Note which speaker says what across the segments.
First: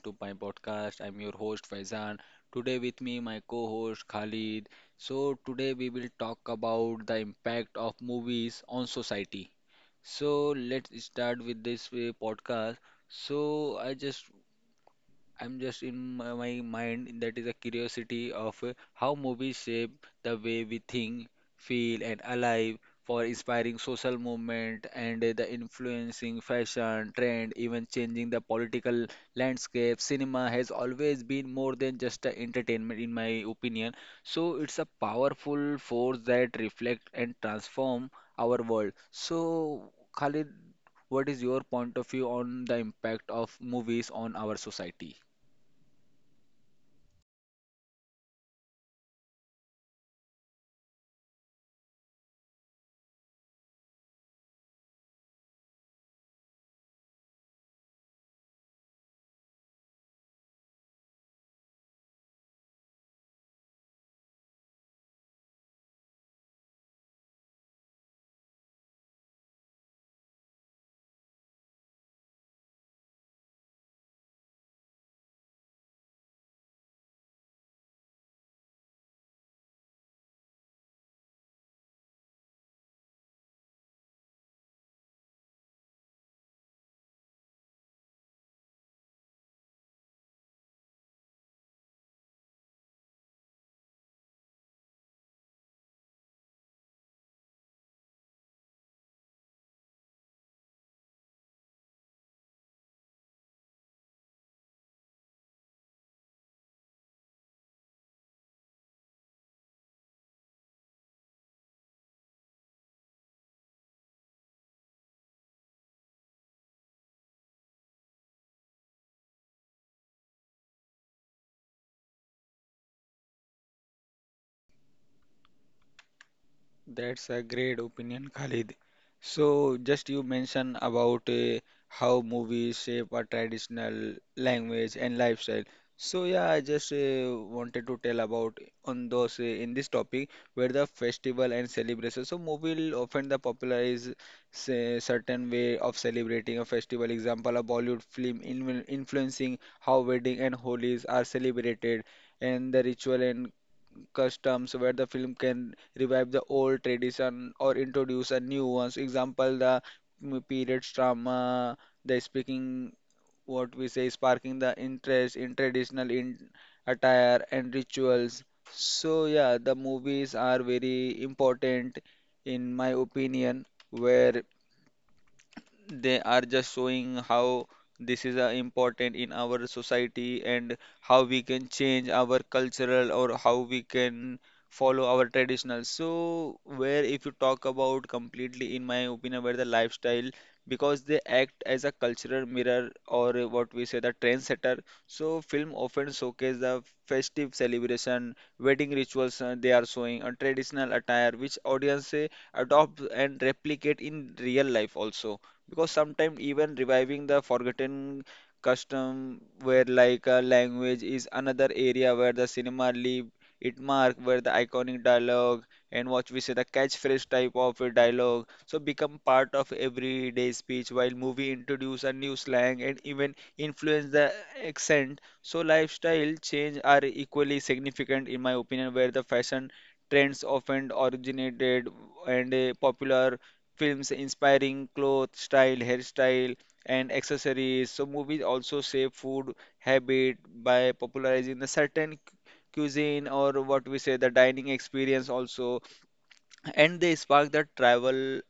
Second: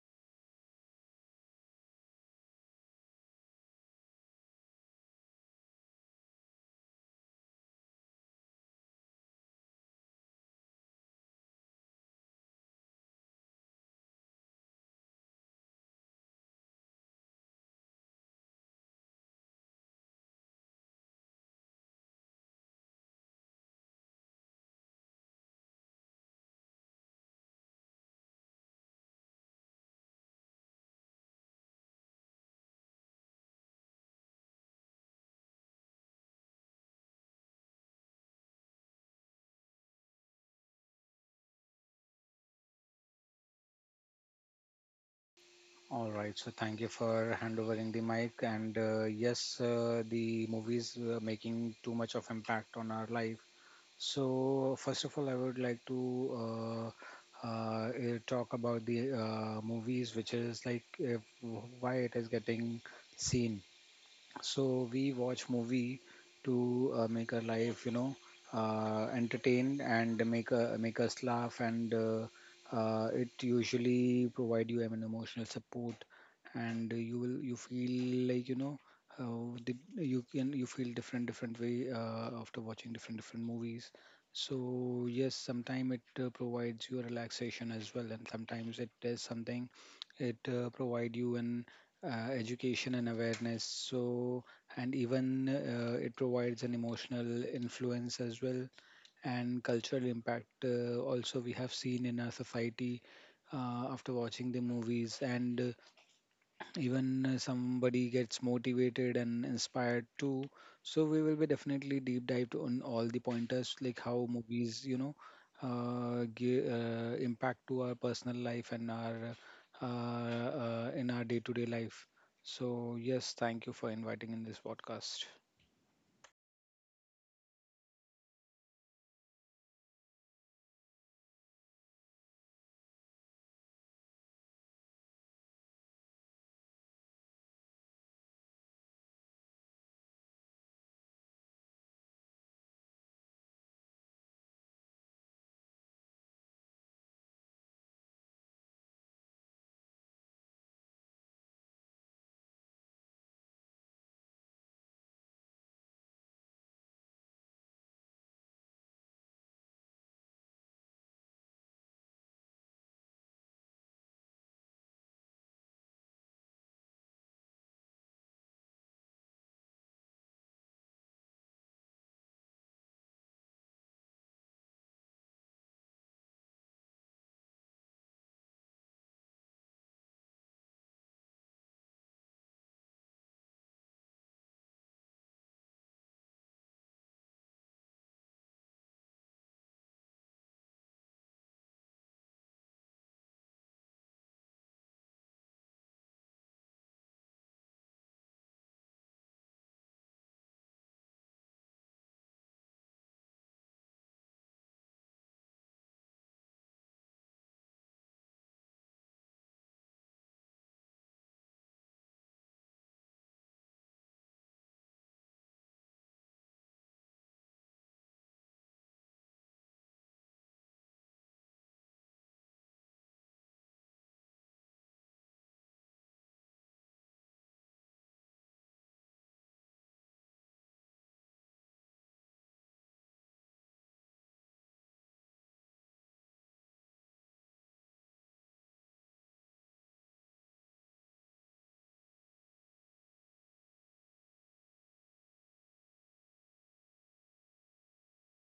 Speaker 1: to my podcast. I'm your host Faizan. Today with me my co-host Khalid. So today we will talk about the impact of movies on society. So let's start with this podcast. So I'm just in my mind that is a curiosity of how movies shape the way we think, feel, and alive for inspiring social movement and the influencing fashion, trend, even changing the political landscape. Cinema has always been more than just a entertainment, in my opinion. So it's a powerful force that reflect and transform our world. So, Khalid, what is your point of view on the impact of movies on our society?
Speaker 2: All right, so thank you for handovering the mic. The movies making too much of impact on our life. So first of all, I would like to talk about the movies, which is like if, why it is getting seen. So we watch movie to make our life, entertain and make us laugh, and it usually provide you emotional support, and you feel like you know the, you can you feel different different way after watching different different movies. So yes, sometimes it provides you a relaxation as well, and sometimes it does something it provide you an education and awareness. So and even it provides an emotional influence as well, and cultural impact also we have seen in our society after watching the movies, and even somebody gets motivated and inspired too. So we will be definitely deep dived on all the pointers, like how movies give, impact to our personal life and our in our day-to-day life. So yes, thank you for inviting in this podcast.
Speaker 1: That's a great opinion, Khalid. So, just you mentioned about how movies shape our traditional language and lifestyle. So, yeah, I just wanted to tell about on those in this topic where the festival and celebration. So, movie will often the popularize say, certain way of celebrating a festival. Example, a Bollywood film in influencing how wedding and holidays are celebrated and the ritual and customs where the film can revive the old tradition or introduce a new ones. Example, the period drama, the speaking, what we say, sparking the interest in traditional in attire and rituals. So yeah, the movies are very important in my opinion, where they are just showing how this is important in our society and how we can change our cultural or how we can follow our traditional, so where if you talk about completely in my opinion where the lifestyle because they act as a cultural mirror or what we say the trendsetter. So film often showcase the festive celebration wedding rituals, they are showing a traditional attire which audience adopt and replicate in real life also, because sometimes even reviving the forgotten custom where like a language is another area where the cinema leave it mark, where the iconic dialogue and what we say the catchphrase type of a dialogue so become part of everyday speech, while movie introduce a new slang and even influence the accent. So lifestyle change are equally significant in my opinion, where the fashion trends often originated and popular films inspiring clothes, style, hairstyle, and accessories. So movies also shape food habit by popularizing the certain cuisine or what we say the dining experience also, and they spark the travel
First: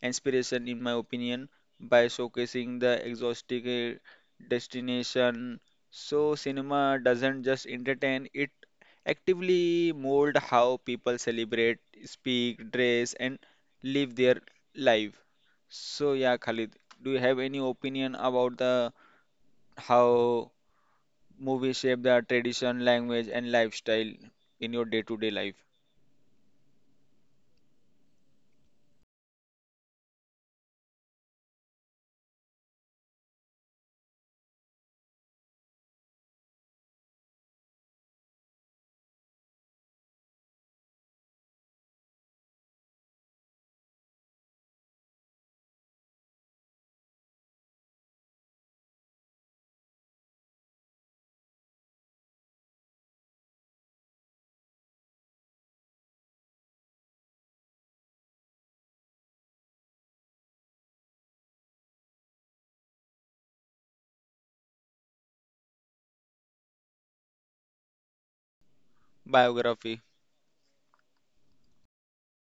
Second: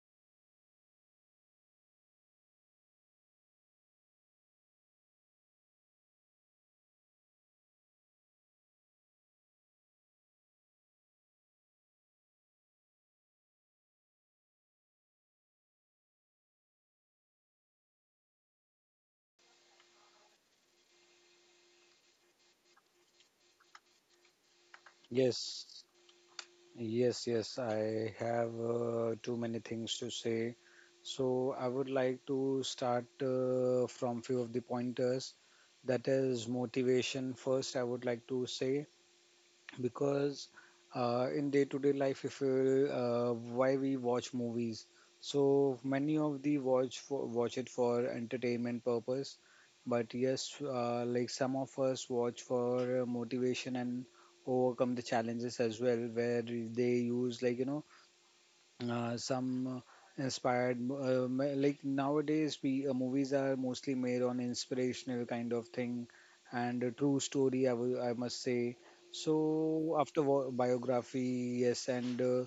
Speaker 1: inspiration, in my opinion, by showcasing the exotic destination. So, cinema doesn't just entertain, it actively mold how people celebrate, speak, dress, and live their life. So, yeah, Khalid, do you have any opinion about the how movies shape the tradition, language, and lifestyle in your day-to-day life?
Speaker 2: Yes, yes, yes. I have too many things to say. So I would like to start from few of the pointers. That is motivation first, I would like to say, because in day to day life, if you why we watch movies. So many of the watch it for entertainment purpose, but yes, like some of us watch for motivation and overcome the challenges as well, where they use some inspired like nowadays we movies are mostly made on inspirational kind of thing and a true story, I must say. So
Speaker 1: Biography,
Speaker 2: biography, yes, and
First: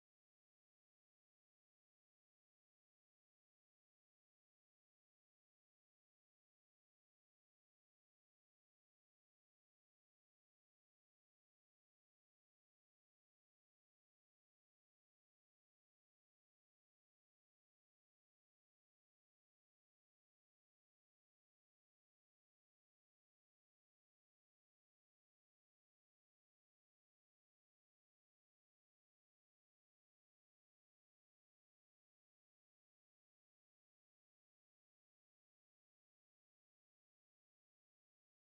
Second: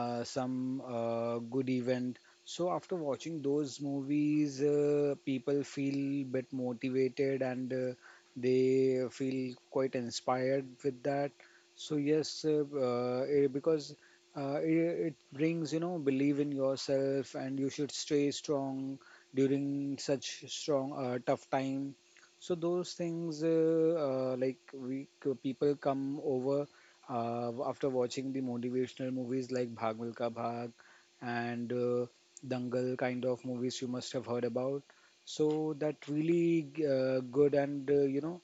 Speaker 2: some good event. So after watching those movies, people feel bit motivated, and they feel quite inspired with that. So yes, because uh, it, it brings, you know, believe in yourself, and you should stay strong during such strong tough time. So those things, people come over after watching the motivational movies like Bhag Milka Bhag and Dangal kind of movies you must have heard about. So that really good, and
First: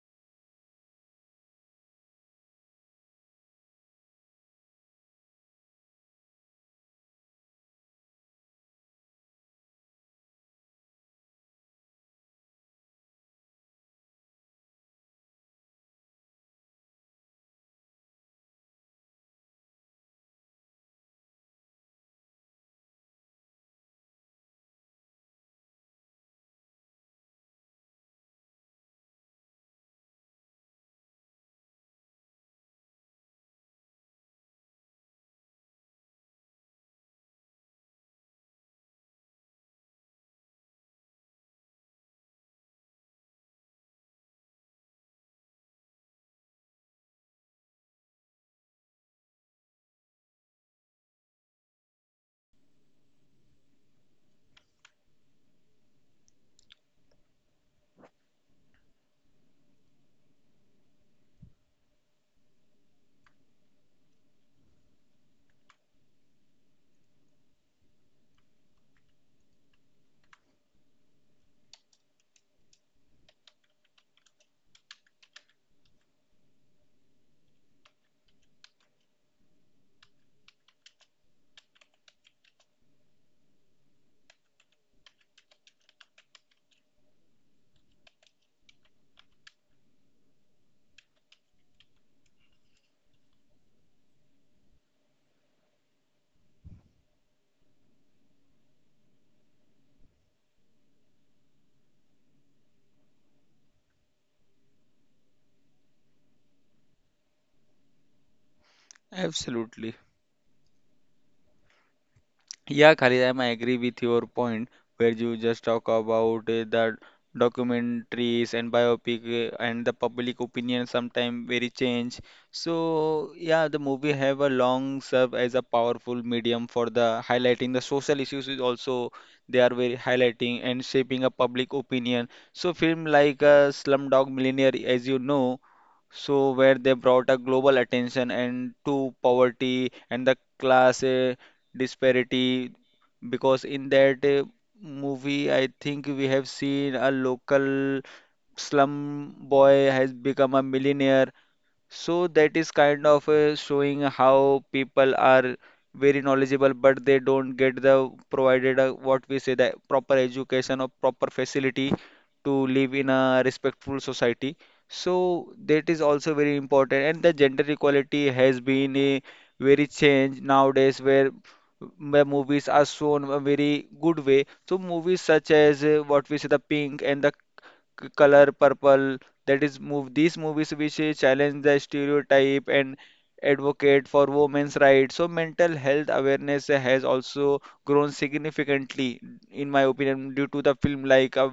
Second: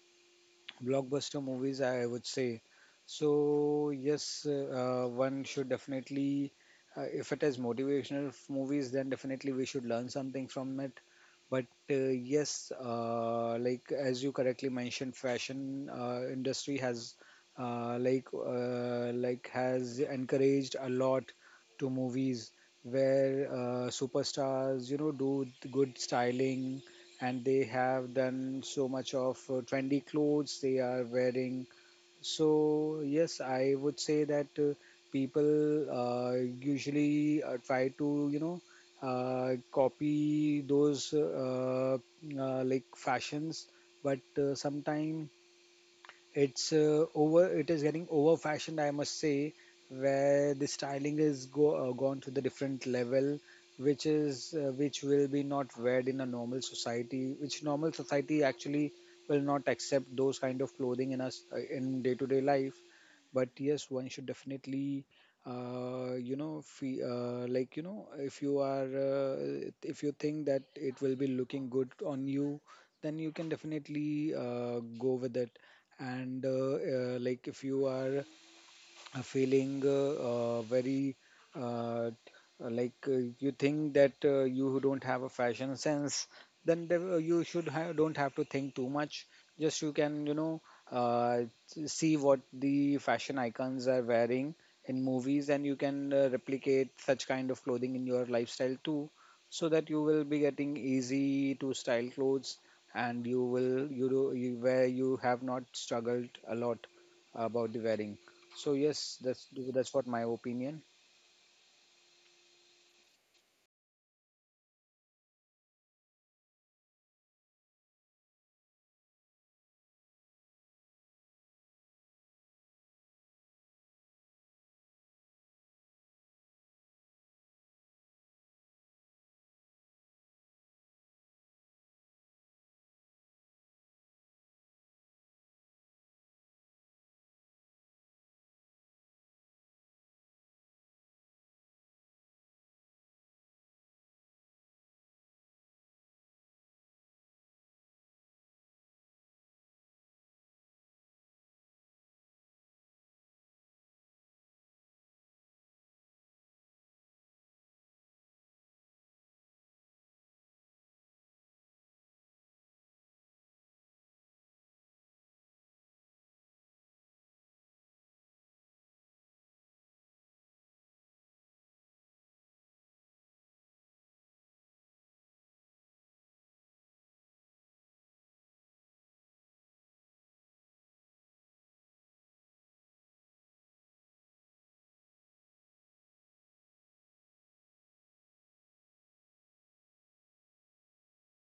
Speaker 2: blockbuster movies, I would say. So yes, one should definitely, if it is motivational movies, then definitely we should learn something from it. But uh, yes, like as you correctly mentioned, fashion industry has has encouraged a lot to movies, where superstars, you know, do good styling, and they have done so much of trendy clothes they are wearing. So yes, I would say that people usually try to, you know, copy those like fashions, but sometimes it is getting over fashioned, I must say, where the styling is go gone to the different level, which is which will be not weared in a normal society, which normal society actually will not accept those kind of clothing in us in day to day life. But yes, one should definitely like, you know, if you are if you think that it will be looking good on you, then you can definitely go with it. And like if you are feeling very uh, like you think that you don't have a fashion sense, then you don't have to think too much. Just you can, uh, see what the fashion icons are wearing in movies, and you can replicate such kind of clothing in your lifestyle too, so that you will be getting easy to style clothes, and you will you do you where you have not struggled a lot about the wearing. So yes, that's
Speaker 1: absolutely.
Speaker 2: what my opinion.
Speaker 1: Yeah, Khalid, I agree with your point where you just talk about the documentaries and biopic and the public opinion sometimes very change. So yeah, the movie have a long serve as a powerful medium for the highlighting the social issues is also, they are very highlighting and shaping a public opinion. So film like Slumdog Millionaire, as you know. So where they brought a global attention and to poverty and the class disparity, because in that movie I think we have seen a local slum boy has become a millionaire, so that is kind of showing how people are very knowledgeable, but they don't get the provided what we say the proper education or proper facility to live in a respectful society. So that is also very important. And the gender equality has been a very change nowadays where movies are shown a very good way. So movies such as what we say the Pink and the Color Purple, that is move these movies which challenge the stereotype and advocate for women's rights. So mental health awareness has also grown significantly in my opinion due to the film like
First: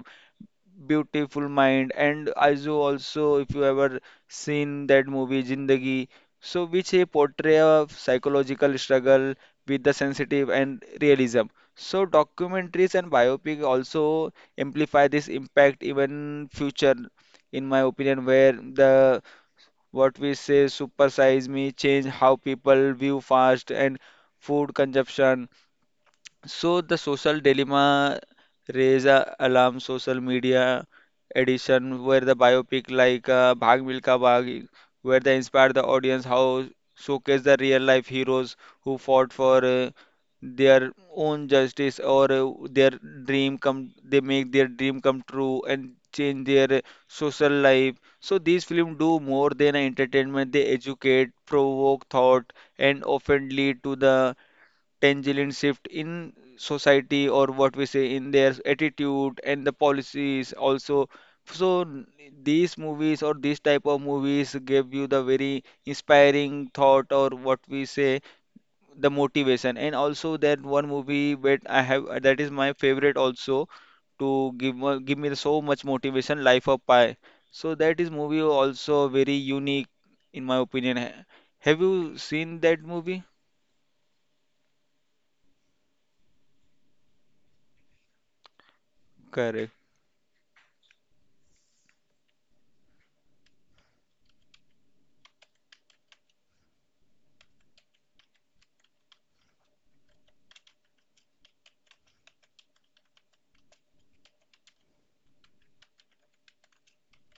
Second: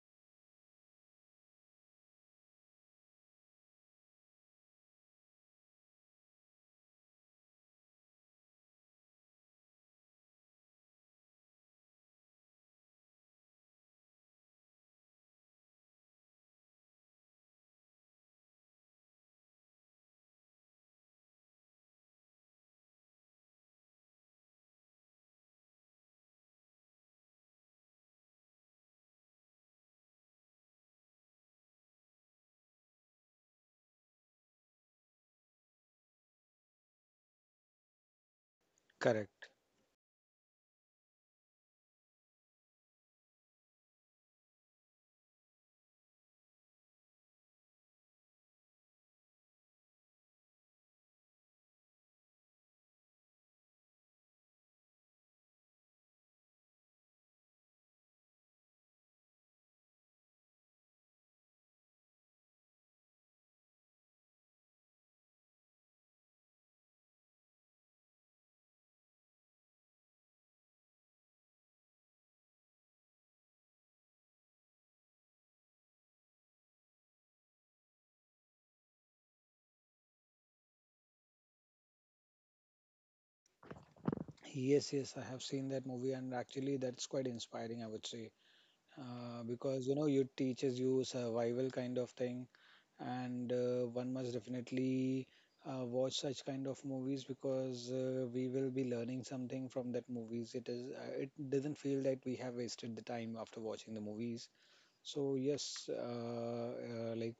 Speaker 1: Beautiful Mind, and also if you ever seen that movie Zindagi, so which a portray of psychological struggle with the sensitive and realism. So documentaries and biopic also amplify this impact even future, in my opinion, where the what we say Super Size Me change how people view fast and food consumption. So the Social Dilemma raise a alarm social media edition, where the biopic like Bhag Milka Bhag, where they inspire the audience how showcase the real life heroes who fought
Speaker 2: Correct.
Speaker 1: for their own justice or their dream come, they make their dream come true and change their social life. So these films do more than entertainment, they educate, provoke thought, and often lead to the tangential shift in society or what we say in their attitude and the policies also. So these movies or these type of movies give you the very inspiring thought or what we say the motivation, and also that one movie that I have that is my favorite also to give give me so much motivation, Life of Pi. So that is movie also very unique in my opinion. Have you seen that movie?
Speaker 2: Yes, yes, I have seen that movie, and actually, that's quite inspiring, I would say,
Speaker 1: Correct.
Speaker 2: because you know, it teaches you survival kind of thing, and one must definitely watch such kind of movies, because we will be learning something from that movies. It is, it doesn't feel that we have wasted the time after watching the movies. So yes, uh, uh, like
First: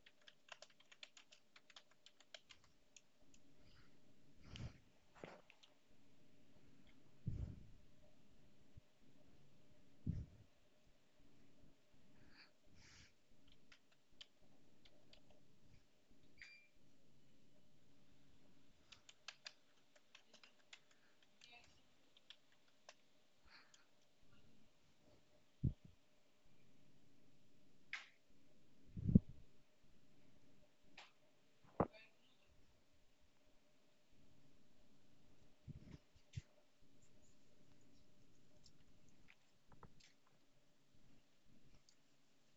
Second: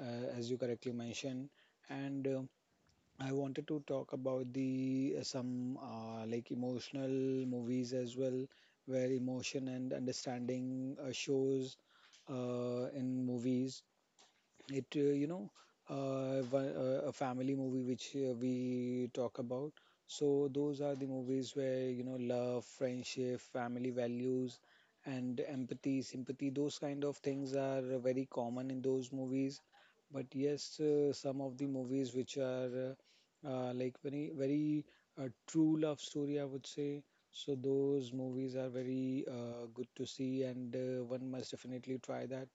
Speaker 2: uh, as you correctly mentioned, and I wanted to talk about the some like emotional movies as well, where emotion and understanding shows in movies. It you know one- A family movie which we talk about. So those are the movies where, you know, love, friendship, family values, and empathy, sympathy, those kind of things are very common in those movies. But yes, some of the movies which are very very true love story, I would say. So those movies are very good to see, and one must definitely try that.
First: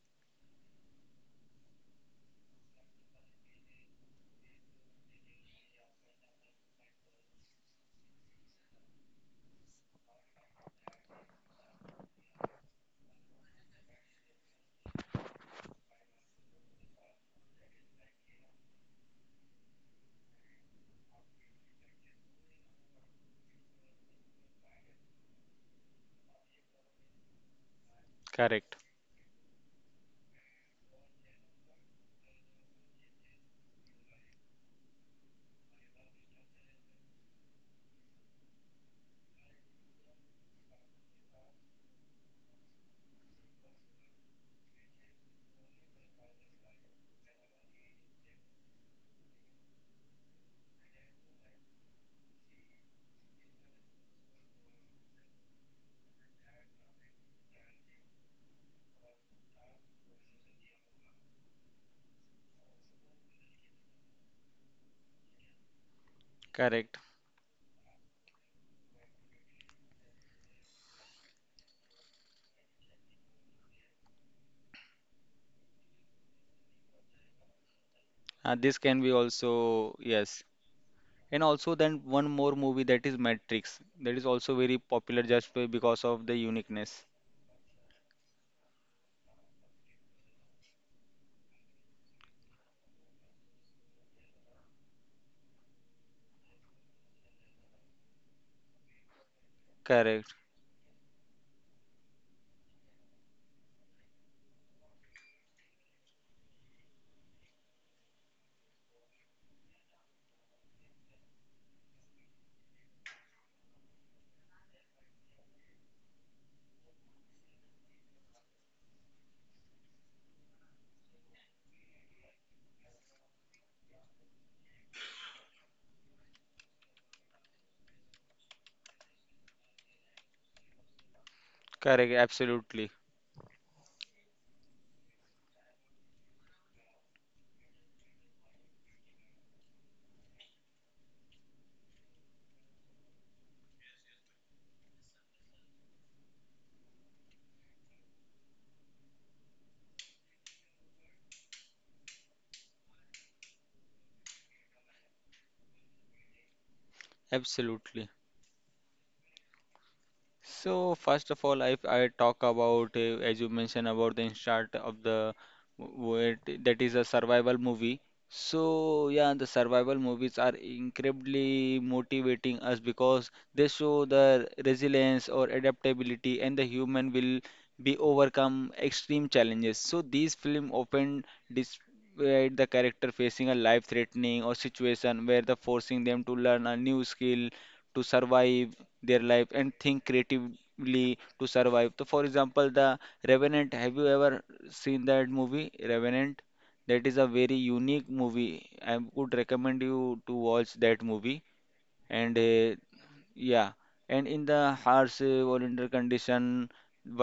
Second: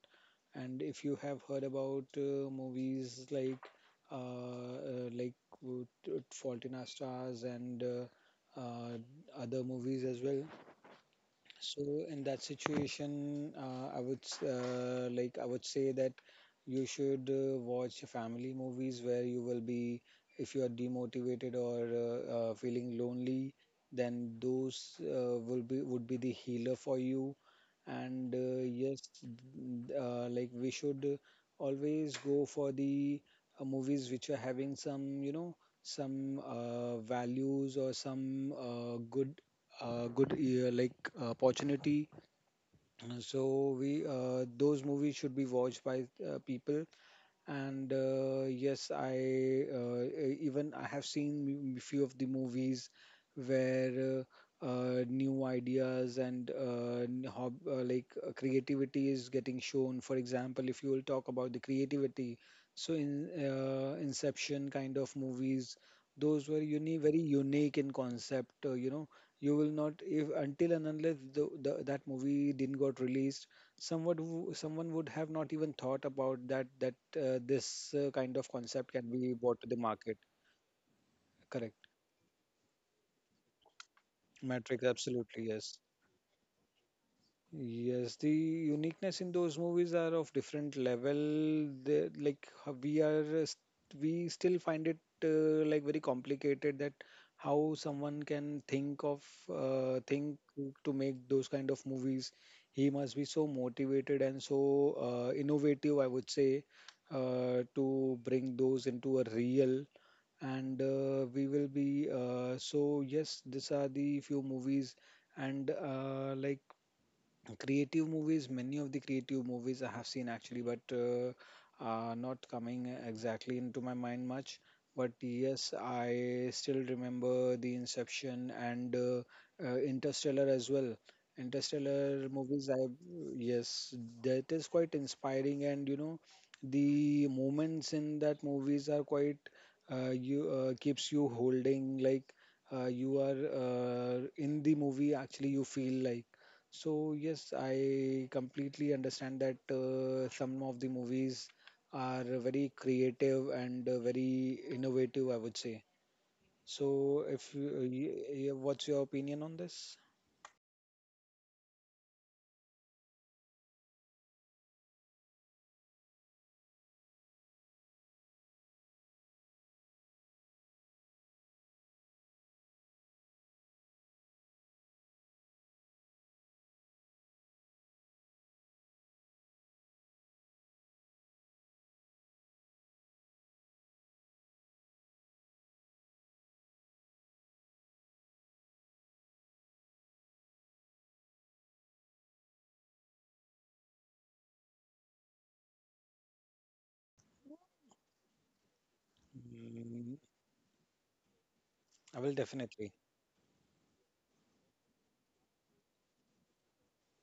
Speaker 2: And if you have heard about movies like uh, uh, like Fault in Our Stars and other movies as well, so in that situation, I would say that you should watch family movies, where you will be, if you are demotivated or feeling lonely, then those will be would be the healer for you. And yes, we should always go for the movies which are having some, you know, some values or some good good like opportunity. So we those movies should be watched by people. And yes, even I have seen few of the movies where new ideas and creativity is getting shown. For example, if you will talk about the creativity, so in inception kind of movies, those were
Speaker 1: Correct.
Speaker 2: very unique in concept, you will not, if until and unless the that movie didn't got released, someone would have not even thought about that this kind of
Speaker 1: This
Speaker 2: concept
Speaker 1: can
Speaker 2: can
Speaker 1: be
Speaker 2: be brought to the
Speaker 1: also,
Speaker 2: market.
Speaker 1: yes. And also
Speaker 2: Correct.
Speaker 1: then one more movie that is Matrix. That is also very
Speaker 2: Matrix,
Speaker 1: popular
Speaker 2: absolutely,
Speaker 1: just
Speaker 2: yes.
Speaker 1: because of the uniqueness.
Speaker 2: Yes, the uniqueness in those movies are of different level. Like how we are, we still find it like very complicated that how someone can think of
Speaker 1: Correct.
Speaker 2: think to make those kind of movies. He must be so motivated and so innovative, I would say, to bring those into a real. And we will be so yes, these are the few movies. And creative movies, many of the creative movies I have seen actually, but are not coming exactly into my mind much. But yes, I still remember the Inception and Interstellar as well.
Speaker 1: Correct.
Speaker 2: Interstellar movies, I,
Speaker 1: Absolutely.
Speaker 2: yes, that is quite inspiring, and you know, the moments in that movies are quite you keeps you holding. Like you are in the movie, actually, you feel like. So yes, I completely understand that some of the movies are very creative and very innovative, I would say. So if you,
Speaker 1: Absolutely.
Speaker 2: what's your opinion on this?
Speaker 1: So first of all, if I talk about, as you mentioned about the start of the where that is a survival movie. So yeah, the survival movies are incredibly motivating us because they show the resilience or adaptability and the human will be overcome extreme challenges. So these film often display the character facing a life-threatening or situation where the forcing them to learn a new skill to survive their life and think creatively to survive. So, for example, the Revenant. Have you ever seen that movie, Revenant? That is a very unique movie. I would recommend
Speaker 2: Mm,
Speaker 1: you to watch that movie.
Speaker 2: I will
Speaker 1: And
Speaker 2: definitely.
Speaker 1: yeah, and in the harsh volunteer condition,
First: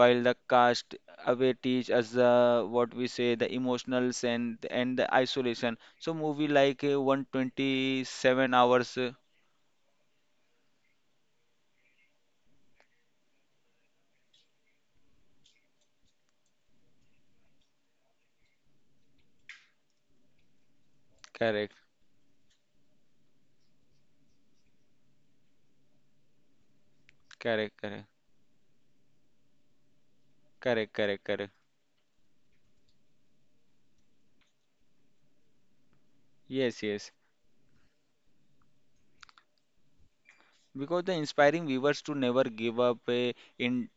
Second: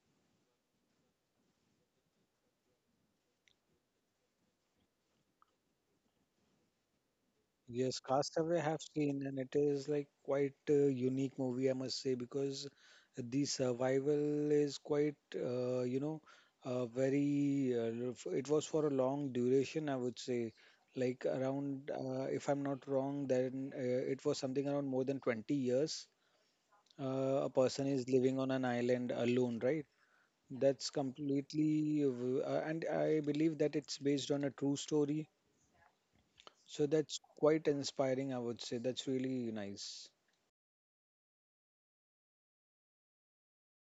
Speaker 1: while the cast away teach us what we say the emotionals and the isolation. So movie like
Speaker 2: Yes,
Speaker 1: 127
Speaker 2: Castaway I have
Speaker 1: hours. Uh,
Speaker 2: seen, and it is like quite a unique movie, I must say, because the survival is quite, it was for a long duration, I would say, like
Speaker 1: correct,
Speaker 2: around, if I'm not wrong, then it was something around more than 20 years. A
Speaker 1: correct,
Speaker 2: person is
Speaker 1: correct.
Speaker 2: living on an island alone, right? That's
Speaker 1: Correct, correct, correct.
Speaker 2: completely, and I believe that it's based on a true story,
Speaker 1: Yes,
Speaker 2: so
Speaker 1: yes.
Speaker 2: that's quite inspiring, I would say. That's really nice.
Speaker 1: Because the inspiring viewers to never give up in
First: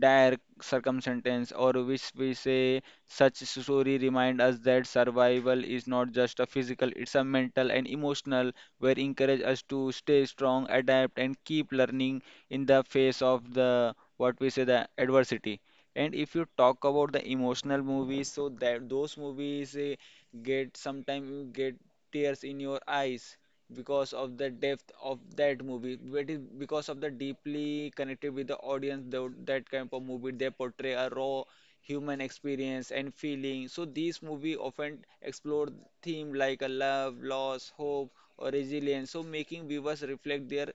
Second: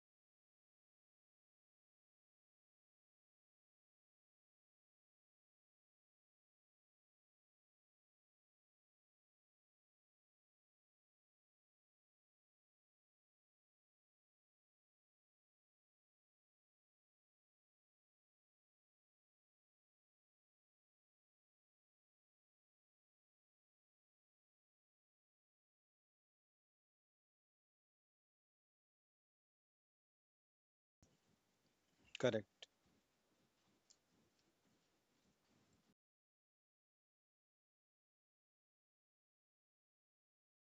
Speaker 1: dire circumstances, or which we say such story remind us that survival is not just a physical, it's a mental and emotional, where encourage us to stay strong, adapt, and keep learning in the face of the what we say the adversity. And if you talk about the emotional movies, so that those movies get sometimes you get tears in your eyes because of the depth of that movie, it is because of the deeply connected with the audience. That kind of movie they portray a raw human
Speaker 2: Correct,
Speaker 1: experience and feeling. So these movie often explore theme like a love, loss, hope, or resilience, so making viewers reflect their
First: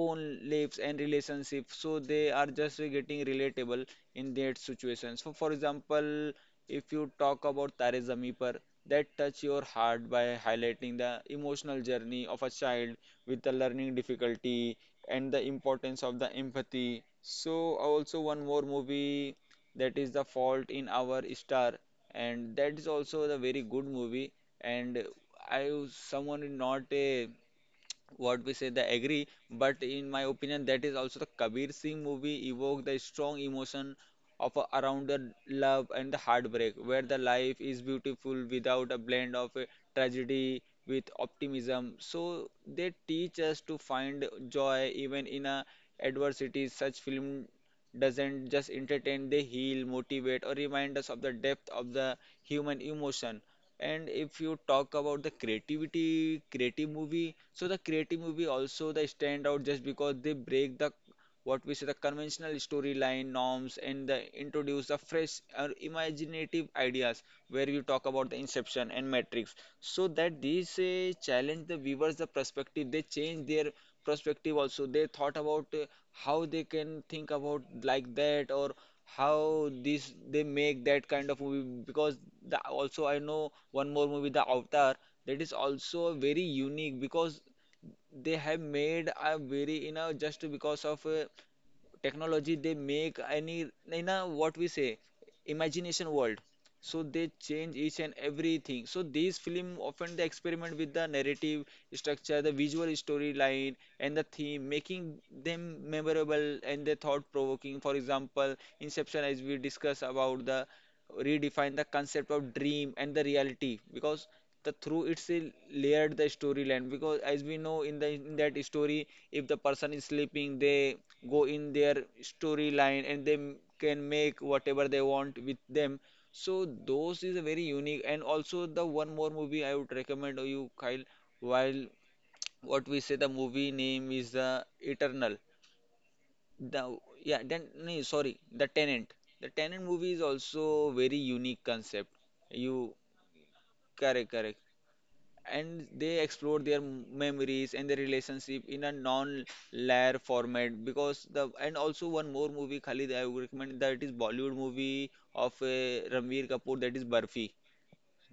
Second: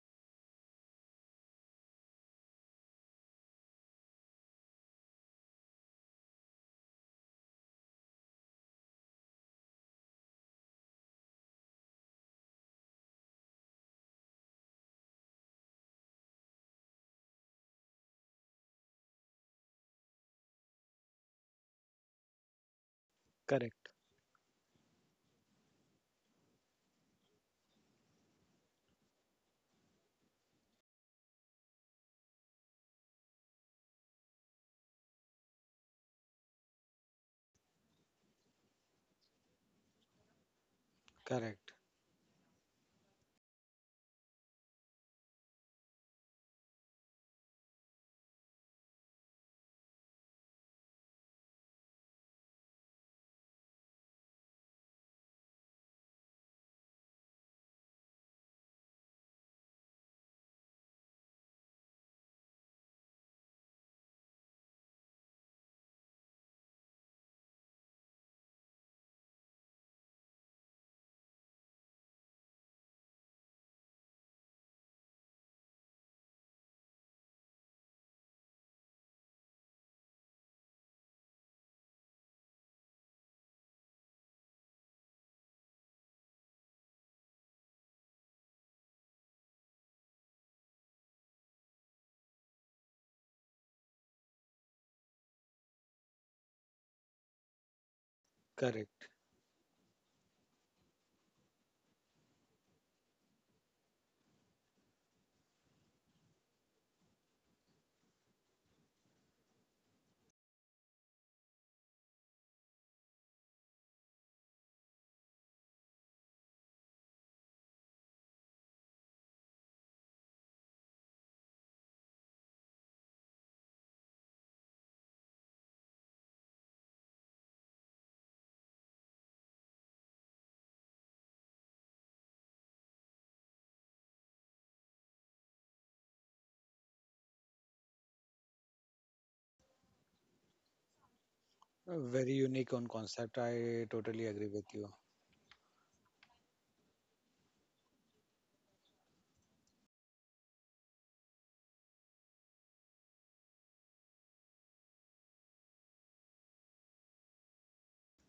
Speaker 1: own lives and relationships, so they are just getting relatable in their situations. So for example, if you talk about Tare Zameen Par, that touch your heart by highlighting the emotional journey of a child with a learning difficulty and the importance of the empathy. So, also one more movie that is The Fault in Our Star, and that is also a very good
Speaker 2: correct,
Speaker 1: movie. And I someone is not a what we say they agree, but in my opinion that is also the Kabir Singh movie evoke the strong emotion of around the love and the heartbreak, where the life is beautiful without a blend of tragedy with
Speaker 2: correct,
Speaker 1: optimism, so they teach us to find joy even in a adversity. Such film doesn't just entertain, they heal, motivate, or remind us of the depth of the human emotion. And if you talk about the creativity, creative movie, so the creative movie also they stand out just because they break the what we say the conventional storyline norms, and they introduce the fresh or imaginative ideas where you talk about the Inception and Matrix. So that these challenge the viewers the perspective, they change their perspective, also they thought about how they can think about like that or how this they make that kind of movie. Because the also I know one more movie, The Avatar, that is also very unique because they have made a very you know just because of technology they make any you know what we say imagination world, so they change each and everything. So
Speaker 2: correct.
Speaker 1: these film often they experiment with the narrative structure, the visual storyline, and the theme making them memorable and they thought provoking. For example, Inception, as we discuss about, the redefine the concept of dream and the reality, because the through it's a layered the storyline, because as we know in the in that story if the person is sleeping they go in their storyline and they can make whatever they want with them. So those is a very unique And also the one more movie I would recommend you, Kyle, while what we say, the movie name is the Eternal, the yeah, then no, no, sorry, the Tenant. The Tenant movie is also very unique concept.
Speaker 2: Very unique on
Speaker 1: You
Speaker 2: concept. I totally agree
Speaker 1: correct.
Speaker 2: with you.
Speaker 1: And they explore their memories and their relationship in a non-layer format because the and also one more movie, Khalid, I would recommend that it is Bollywood movie of Ranveer Kapoor, that is Barfi.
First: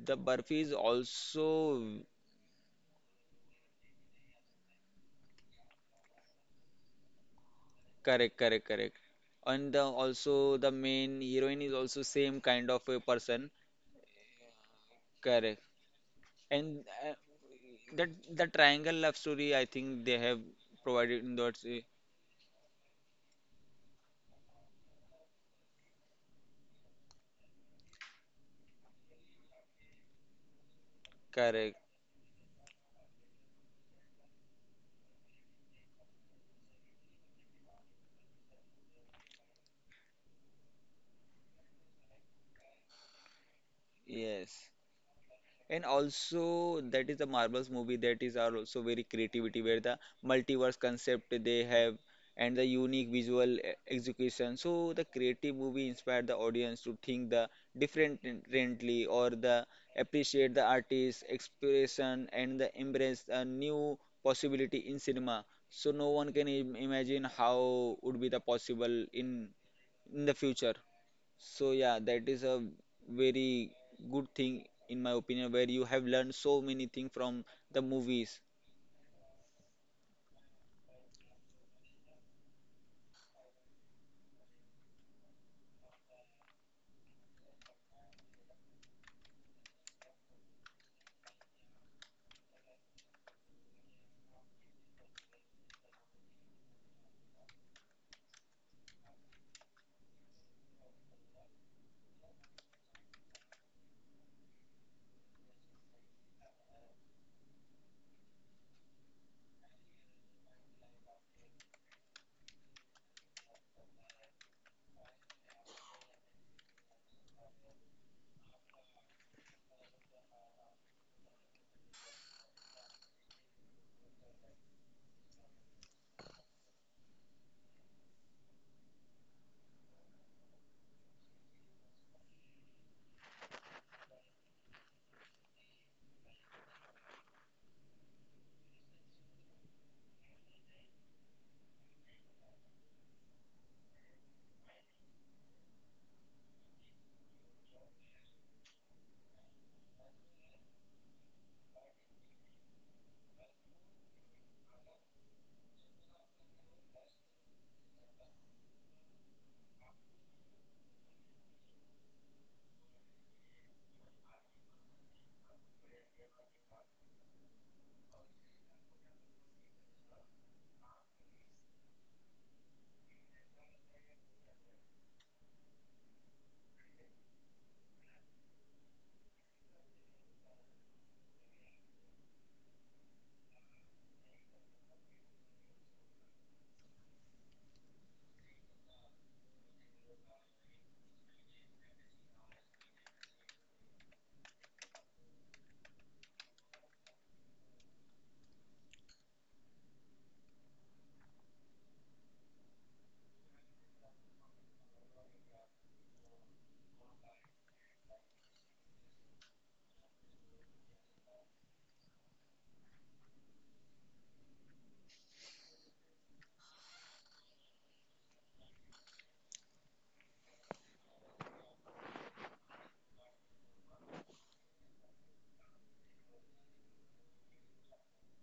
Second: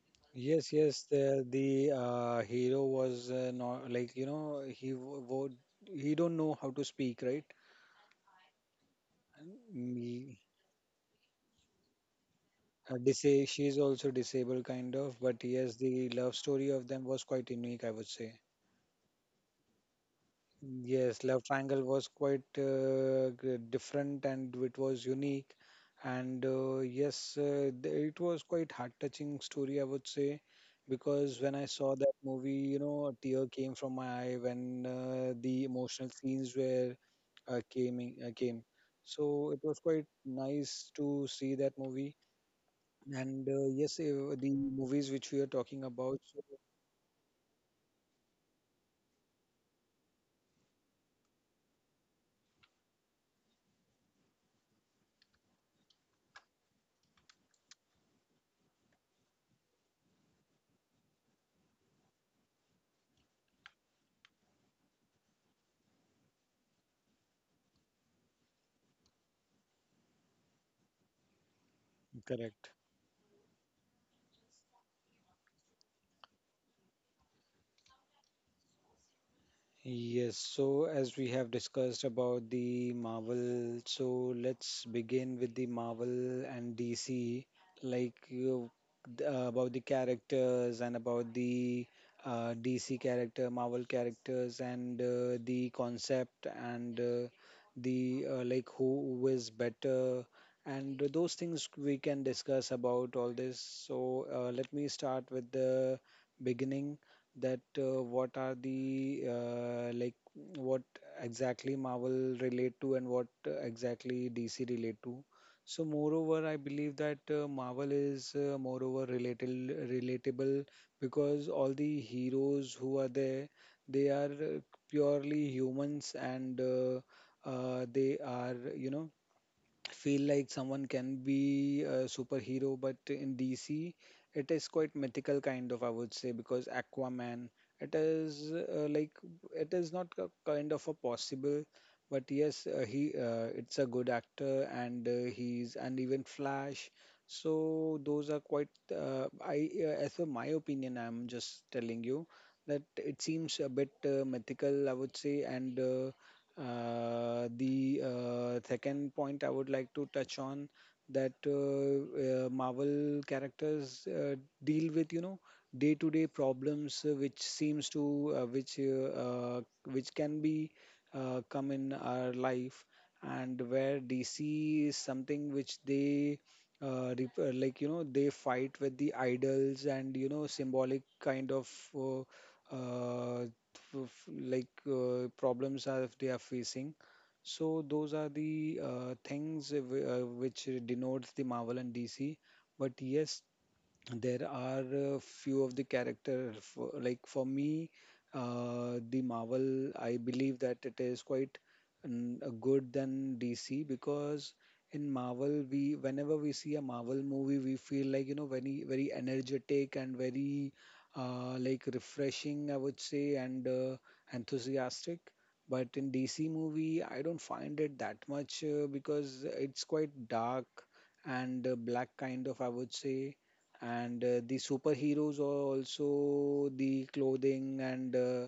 Speaker 1: The Barfi
Speaker 2: Yes,
Speaker 1: is
Speaker 2: yes. The the
Speaker 1: also
Speaker 2: uh, hero was not like, you know, he he don't know how to speak, right?
Speaker 1: correct, correct. And the,
Speaker 2: Me,
Speaker 1: also the main heroine is also same kind of a person.
Speaker 2: she's also disabled kind of, but
Speaker 1: Correct.
Speaker 2: yes, the love story
Speaker 1: And
Speaker 2: of them was quite unique, I would
Speaker 1: that
Speaker 2: say.
Speaker 1: the triangle love story, I think they have provided
Speaker 2: Yes,
Speaker 1: in
Speaker 2: Love
Speaker 1: that
Speaker 2: Triangle was quite different and it was unique. And yes, it was quite heart-touching story, I would say, because when I
Speaker 1: correct.
Speaker 2: saw that movie, you know, a tear came from my eye when the emotional scenes were came. So it was quite nice to see that movie. And yes, the
Speaker 1: Yes.
Speaker 2: movies which we are talking
Speaker 1: And
Speaker 2: about, so
Speaker 1: also that is the Marvels movie that is are also very creativity where the multiverse concept they have and the unique visual execution. So the creative movie inspired the audience to think the differently or the appreciate the artist's expression and the embrace a new possibility in cinema. So no one can imagine how would be the possible in the future. So yeah, that is a
Speaker 2: correct.
Speaker 1: very good thing in my opinion, where you have learned so many things from the movies
Speaker 2: Yes, so as we have discussed about the Marvel, so let's begin with the Marvel and DC, like you, about the characters and about the DC character, Marvel characters, and the concept, and the like who is better, and those things we can discuss about all this. So let me start with the beginning, that what are the like what exactly Marvel relate to, and what exactly DC relate to. So moreover, I believe that Marvel is moreover relatable because all the heroes who are there, they are purely humans, and they are I feel like someone can be a superhero. But in DC, it is quite mythical kind of, I would say, because Aquaman, it is like, it is not a kind of a possible. But yes, he it's a good actor, and he's, and even Flash. So those are quite. I As per my opinion, I'm just telling you that it seems a bit mythical, I would say. And. The second point I would like to touch on, that Marvel characters deal with day-to-day problems, which seems to which can be come in our life. And where DC is something which they like they fight with the idols, and symbolic kind uh, uh, of like problems are if they are facing. So those are the things which denotes the Marvel and DC. But yes, there are a few of the character for, like for me the Marvel, I believe that it is quite a good than DC, because in Marvel, we whenever we see a Marvel movie, we feel like very very energetic and very like refreshing, I would say, and enthusiastic. But in DC movie, I don't find it that much because it's quite dark and black kind of, I would say. And the superheroes are also the clothing, and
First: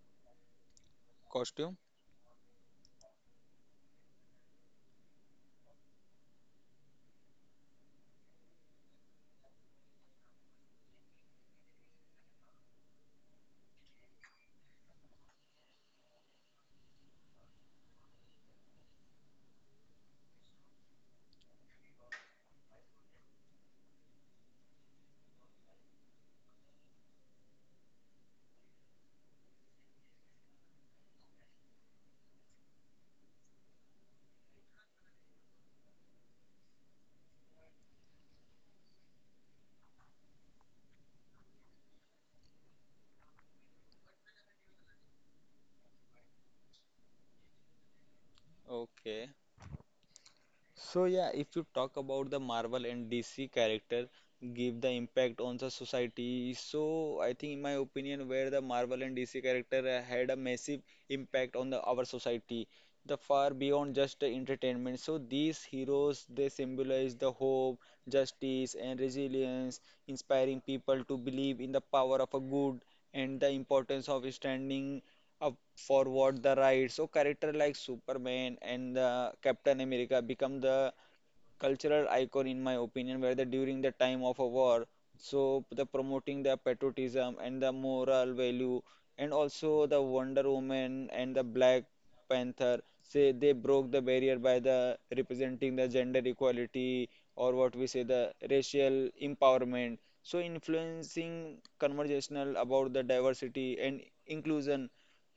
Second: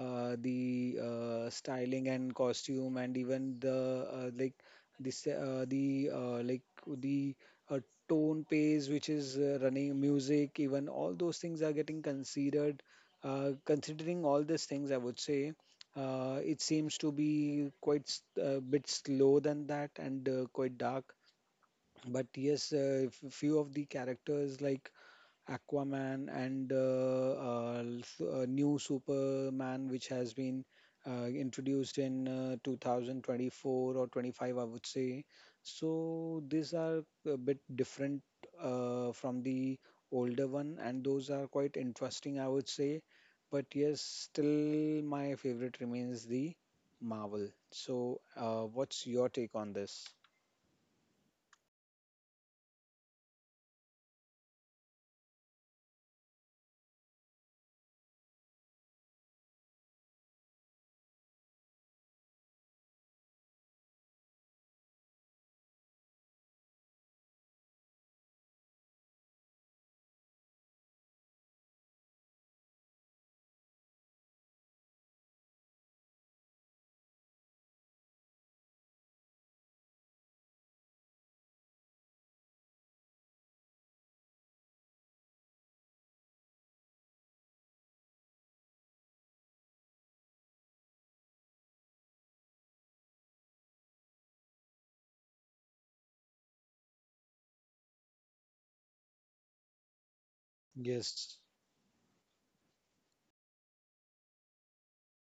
Speaker 2: the
Speaker 1: costume.
Speaker 2: styling and costume, and even the like this the like the uh, tone pays, which is running music. Even all those things are getting considered. Considering all these things, I would say it seems to be quite a bit slow than that, and quite dark. But yes, few of the characters, like Aquaman and new Superman, which has been introduced in 2024 or 25, I would say. So these are a bit different from the older one, and those are quite interesting, I would say. But yes, still my favorite remains the Marvel. So, what's your
Speaker 1: Okay.
Speaker 2: take on this?
Speaker 1: So yeah, if you talk about the Marvel and DC character give the impact on the society, so I think in my opinion where the Marvel and DC character had a massive impact on the our society, the far beyond just the entertainment. So these heroes they symbolize the hope, justice and resilience, inspiring people to believe in the power of a good and the importance of standing forward the right. So character like Superman and Captain America become the cultural icon in my opinion where the during the time of a war, so the promoting the patriotism and the moral value and also the Wonder Woman and the Black Panther, say they broke the barrier by the representing the gender equality or what we say the racial empowerment, so
Speaker 2: Yes.
Speaker 1: influencing conversational about the diversity and inclusion,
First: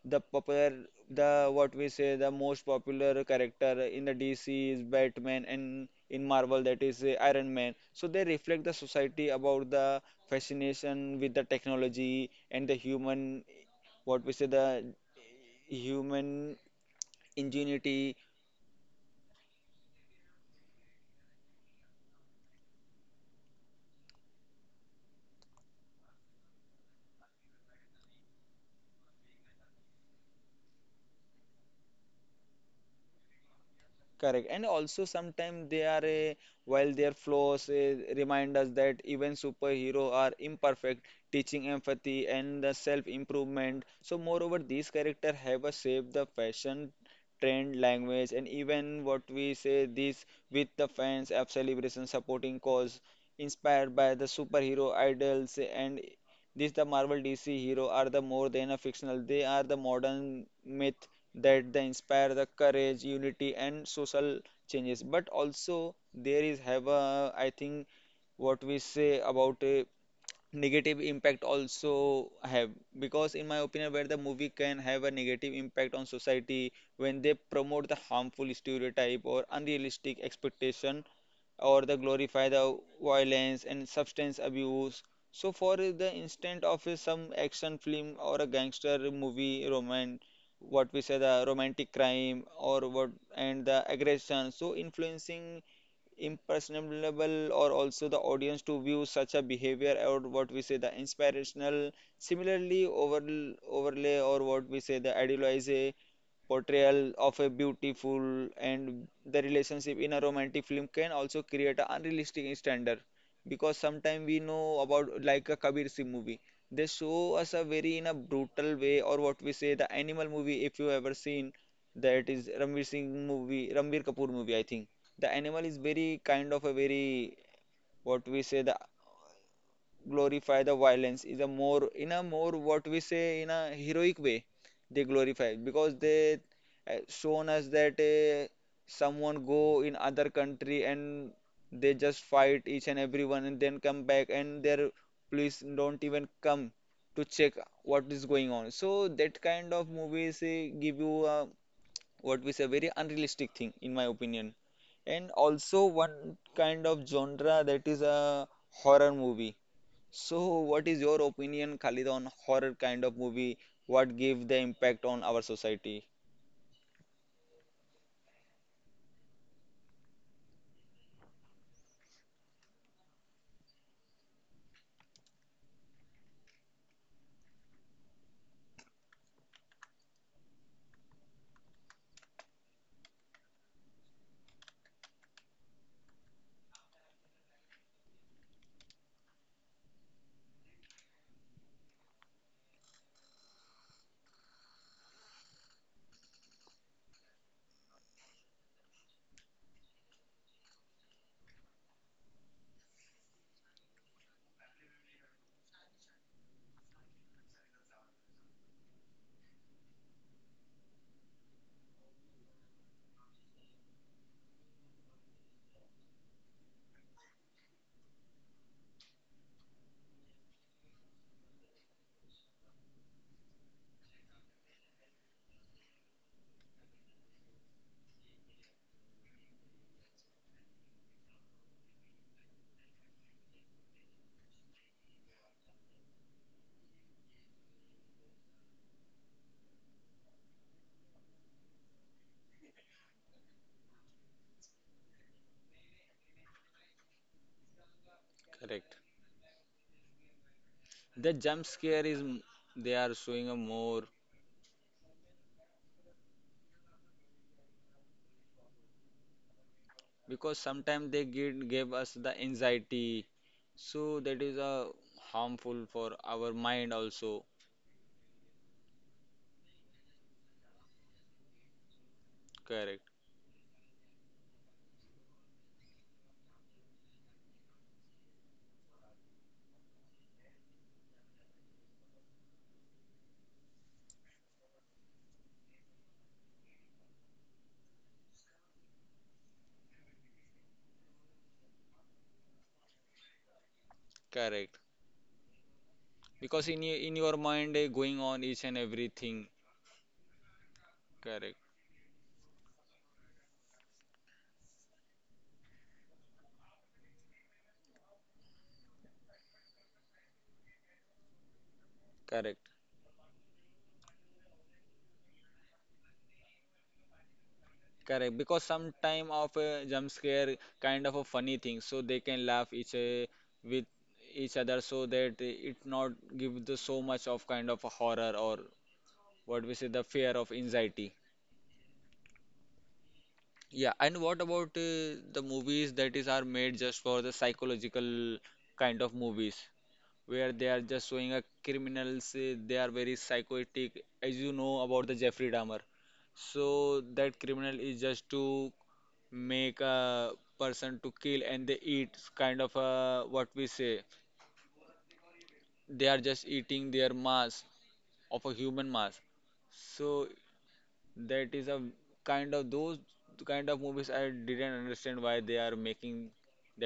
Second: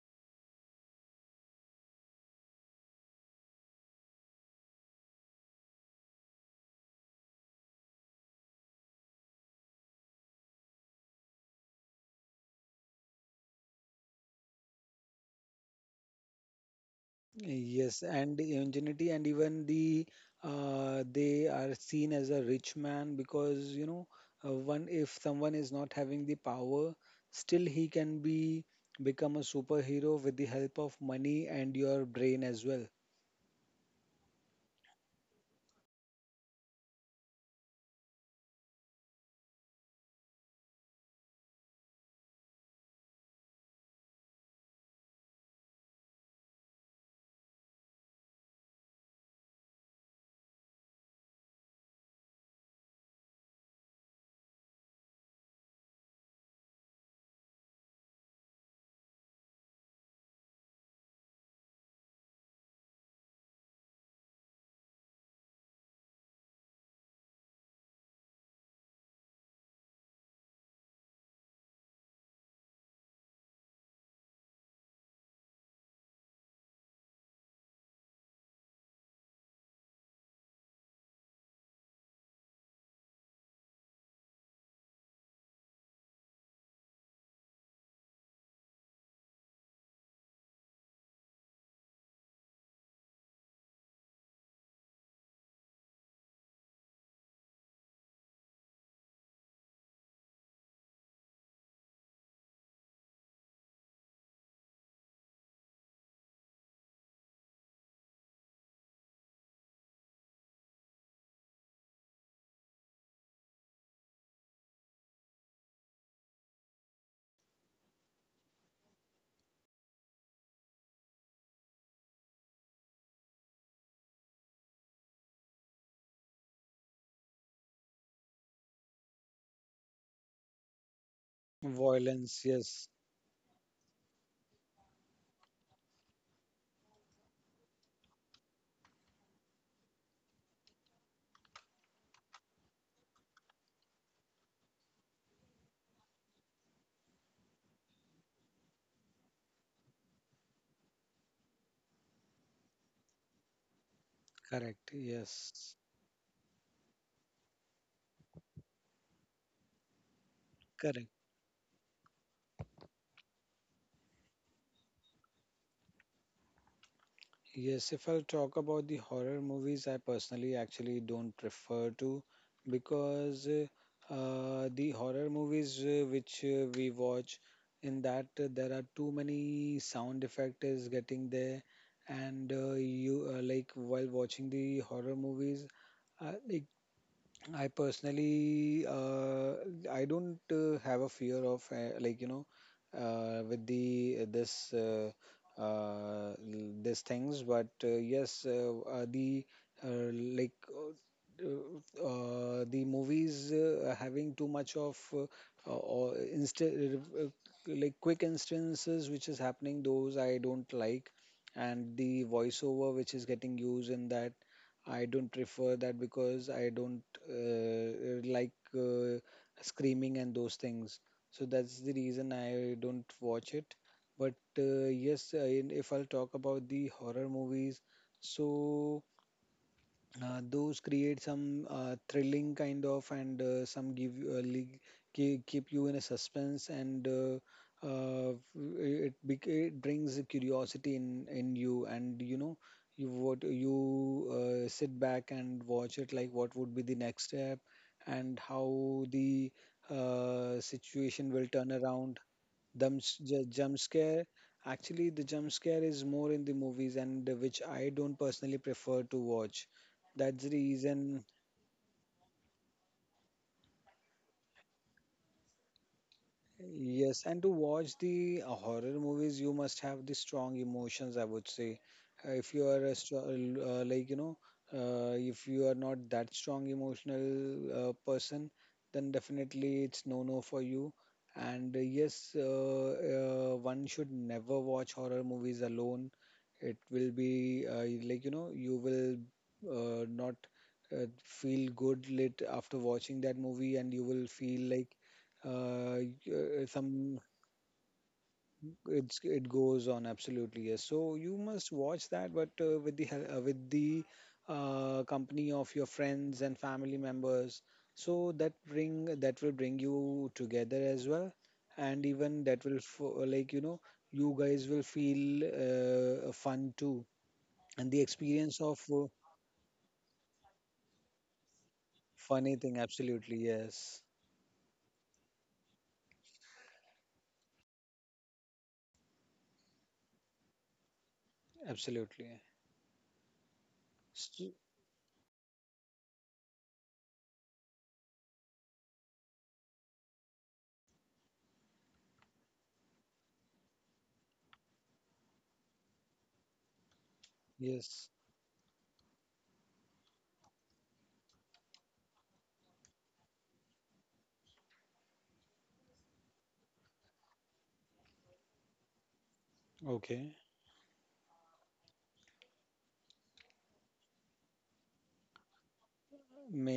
Speaker 1: the popular, the what we say the most popular character in the DC is Batman and in Marvel, that is Iron Man. So they reflect the society about the fascination with the technology and the human, what we say, the human
Speaker 2: Yes,
Speaker 1: ingenuity.
Speaker 2: and ingenuity. And even the they are seen as a rich man, because you know, one, if someone is not having the power, still he can be become a superhero with the help of money and your brain as well.
Speaker 1: Correct. And also sometimes they are a, while their flaws remind us that even superhero are imperfect, teaching empathy and the self-improvement. So moreover, these character have a shape the fashion, trend, language, and even what we say this with the fans, app celebration, supporting cause, inspired by the superhero idols and this the Marvel DC hero are the more than a fictional. They are the modern myth that they inspire the courage, unity, and social changes. But also there is have a I think what we say about a negative impact also have because in my opinion where the movie can have a negative impact on society when they promote the harmful stereotype or unrealistic expectation or the glorify the violence and substance abuse. So for the instant of a some action film or a gangster movie, romance, what we say the romantic crime or what and the aggression, so influencing impersonable or also the audience to view such a behavior or what we say the inspirational. Similarly, over overlay or what we say the idealize portrayal of a beautiful and the relationship in a romantic film can also create an unrealistic standard because sometimes we know about like a Kabir Singh movie, they show us a very in a brutal way or what we say the animal movie if you ever seen, that is Ranveer Singh movie, Ranveer Kapoor movie I think, the animal is very kind of a very what we say the glorify the violence is a more in a more
Speaker 2: Violence,
Speaker 1: what
Speaker 2: yes.
Speaker 1: we say in a heroic way, they glorify because they shown us that someone go in other country and they just fight each and everyone and then come back and their police don't even come to check what is going on, so that kind of movies give you what we say very unrealistic thing in my opinion.
Speaker 2: Correct,
Speaker 1: And
Speaker 2: yes.
Speaker 1: also one kind of genre that is a horror movie, so, what is
Speaker 2: Correct.
Speaker 1: your opinion, Khalid, on horror kind of movie? What give the impact on our society?
Speaker 2: Yes, if I'll talk about the horror movies, I personally actually don't prefer to, because the horror movies which we watch, in that there are too many sound effect is getting there. And you like while watching the horror movies, it I personally, I don't have a fear of like you know, with the this l- these things. But yes, the like the movies having too much of uh, or insta- uh, like quick instances which is happening, those I don't like. And the voiceover which is getting used in that, I don't prefer that, because I don't like uh, screaming and those things. So that's the reason I don't watch it. But yes, I, if I'll talk about the horror movies, so those create some thrilling kind of, and some give li- keep, keep you in a suspense. And it brings a curiosity in you, and you know you what you sit back and watch it, like what would be the next step and
Speaker 1: Correct.
Speaker 2: how the
Speaker 1: The
Speaker 2: situation will
Speaker 1: jump
Speaker 2: turn
Speaker 1: scare
Speaker 2: around.
Speaker 1: they are showing a
Speaker 2: Jump
Speaker 1: more
Speaker 2: scare. Actually, the jump scare is more in the movies, and which I don't personally prefer to watch. That's
Speaker 1: because
Speaker 2: the
Speaker 1: sometimes they
Speaker 2: reason.
Speaker 1: give us the anxiety, so that is a harmful for our mind also.
Speaker 2: Yes, and to watch the horror movies, you must have the strong emotions, I would say. If you are a
Speaker 1: Correct.
Speaker 2: strong, like, you know, if you are not that strong emotional person, then definitely it's no-no for you. And one should never watch horror movies alone. It will be like, you know, you will not feel good lit after watching that movie, and you will
Speaker 1: Correct.
Speaker 2: feel like uh,
Speaker 1: Because in
Speaker 2: some
Speaker 1: your mind going on each and everything.
Speaker 2: it goes on, absolutely yes. So you
Speaker 1: Correct.
Speaker 2: must watch that, but with the company of your friends and family members, so that bring that will bring you together as well. And even
Speaker 1: Correct.
Speaker 2: that will like you know, you guys will feel fun too, and the
Speaker 1: Correct, because
Speaker 2: experience of
Speaker 1: some time of a jump scare kind of a funny thing, so they can
Speaker 2: funny
Speaker 1: laugh
Speaker 2: thing,
Speaker 1: each
Speaker 2: absolutely
Speaker 1: with
Speaker 2: yes.
Speaker 1: each other, so that it not give the so much of kind of a horror or what we say the fear of anxiety.
Speaker 2: Absolutely.
Speaker 1: Yeah, and
Speaker 2: S
Speaker 1: what about the movies that is are made just for the psychological kind of movies, where they are just showing a criminals, they are very psychotic, as you know about the Jeffrey Dahmer. So that criminal is
Speaker 2: Yes.
Speaker 1: just to make a person to kill and they eat kind of what we say they are just eating their mass of a human mass, so
Speaker 2: Okay.
Speaker 1: that is a kind of those kind of movies I didn't understand why they are making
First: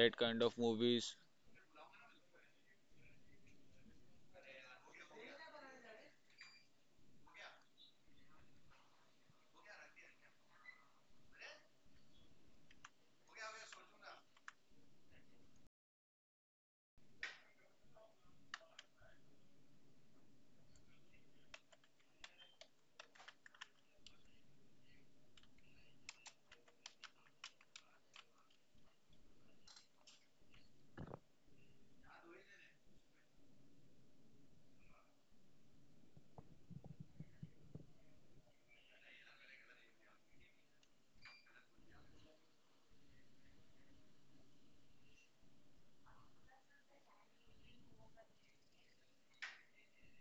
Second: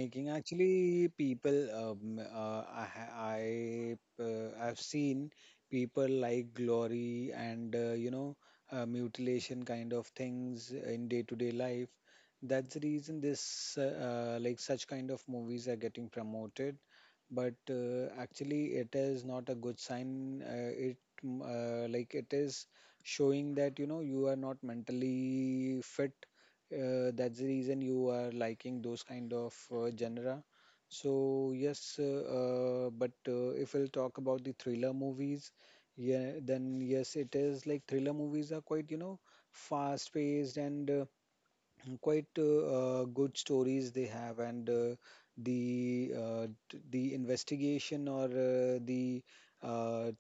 Speaker 1: that kind of
Speaker 2: actually
Speaker 1: movies.
Speaker 2: people I I've seen people like glory and mutilation kind of things in day-to-day life. That's the reason this like such kind of movies are getting promoted. But actually, it is not a good sign. Like, it is showing that you know, you are not mentally fit, that's the reason you are liking those kind of genre. So yes, but if we'll talk about the thriller movies, yeah, then yes, it is like thriller movies are quite, you know, fast-paced, and quite good stories they have. And the investigation, or the uh,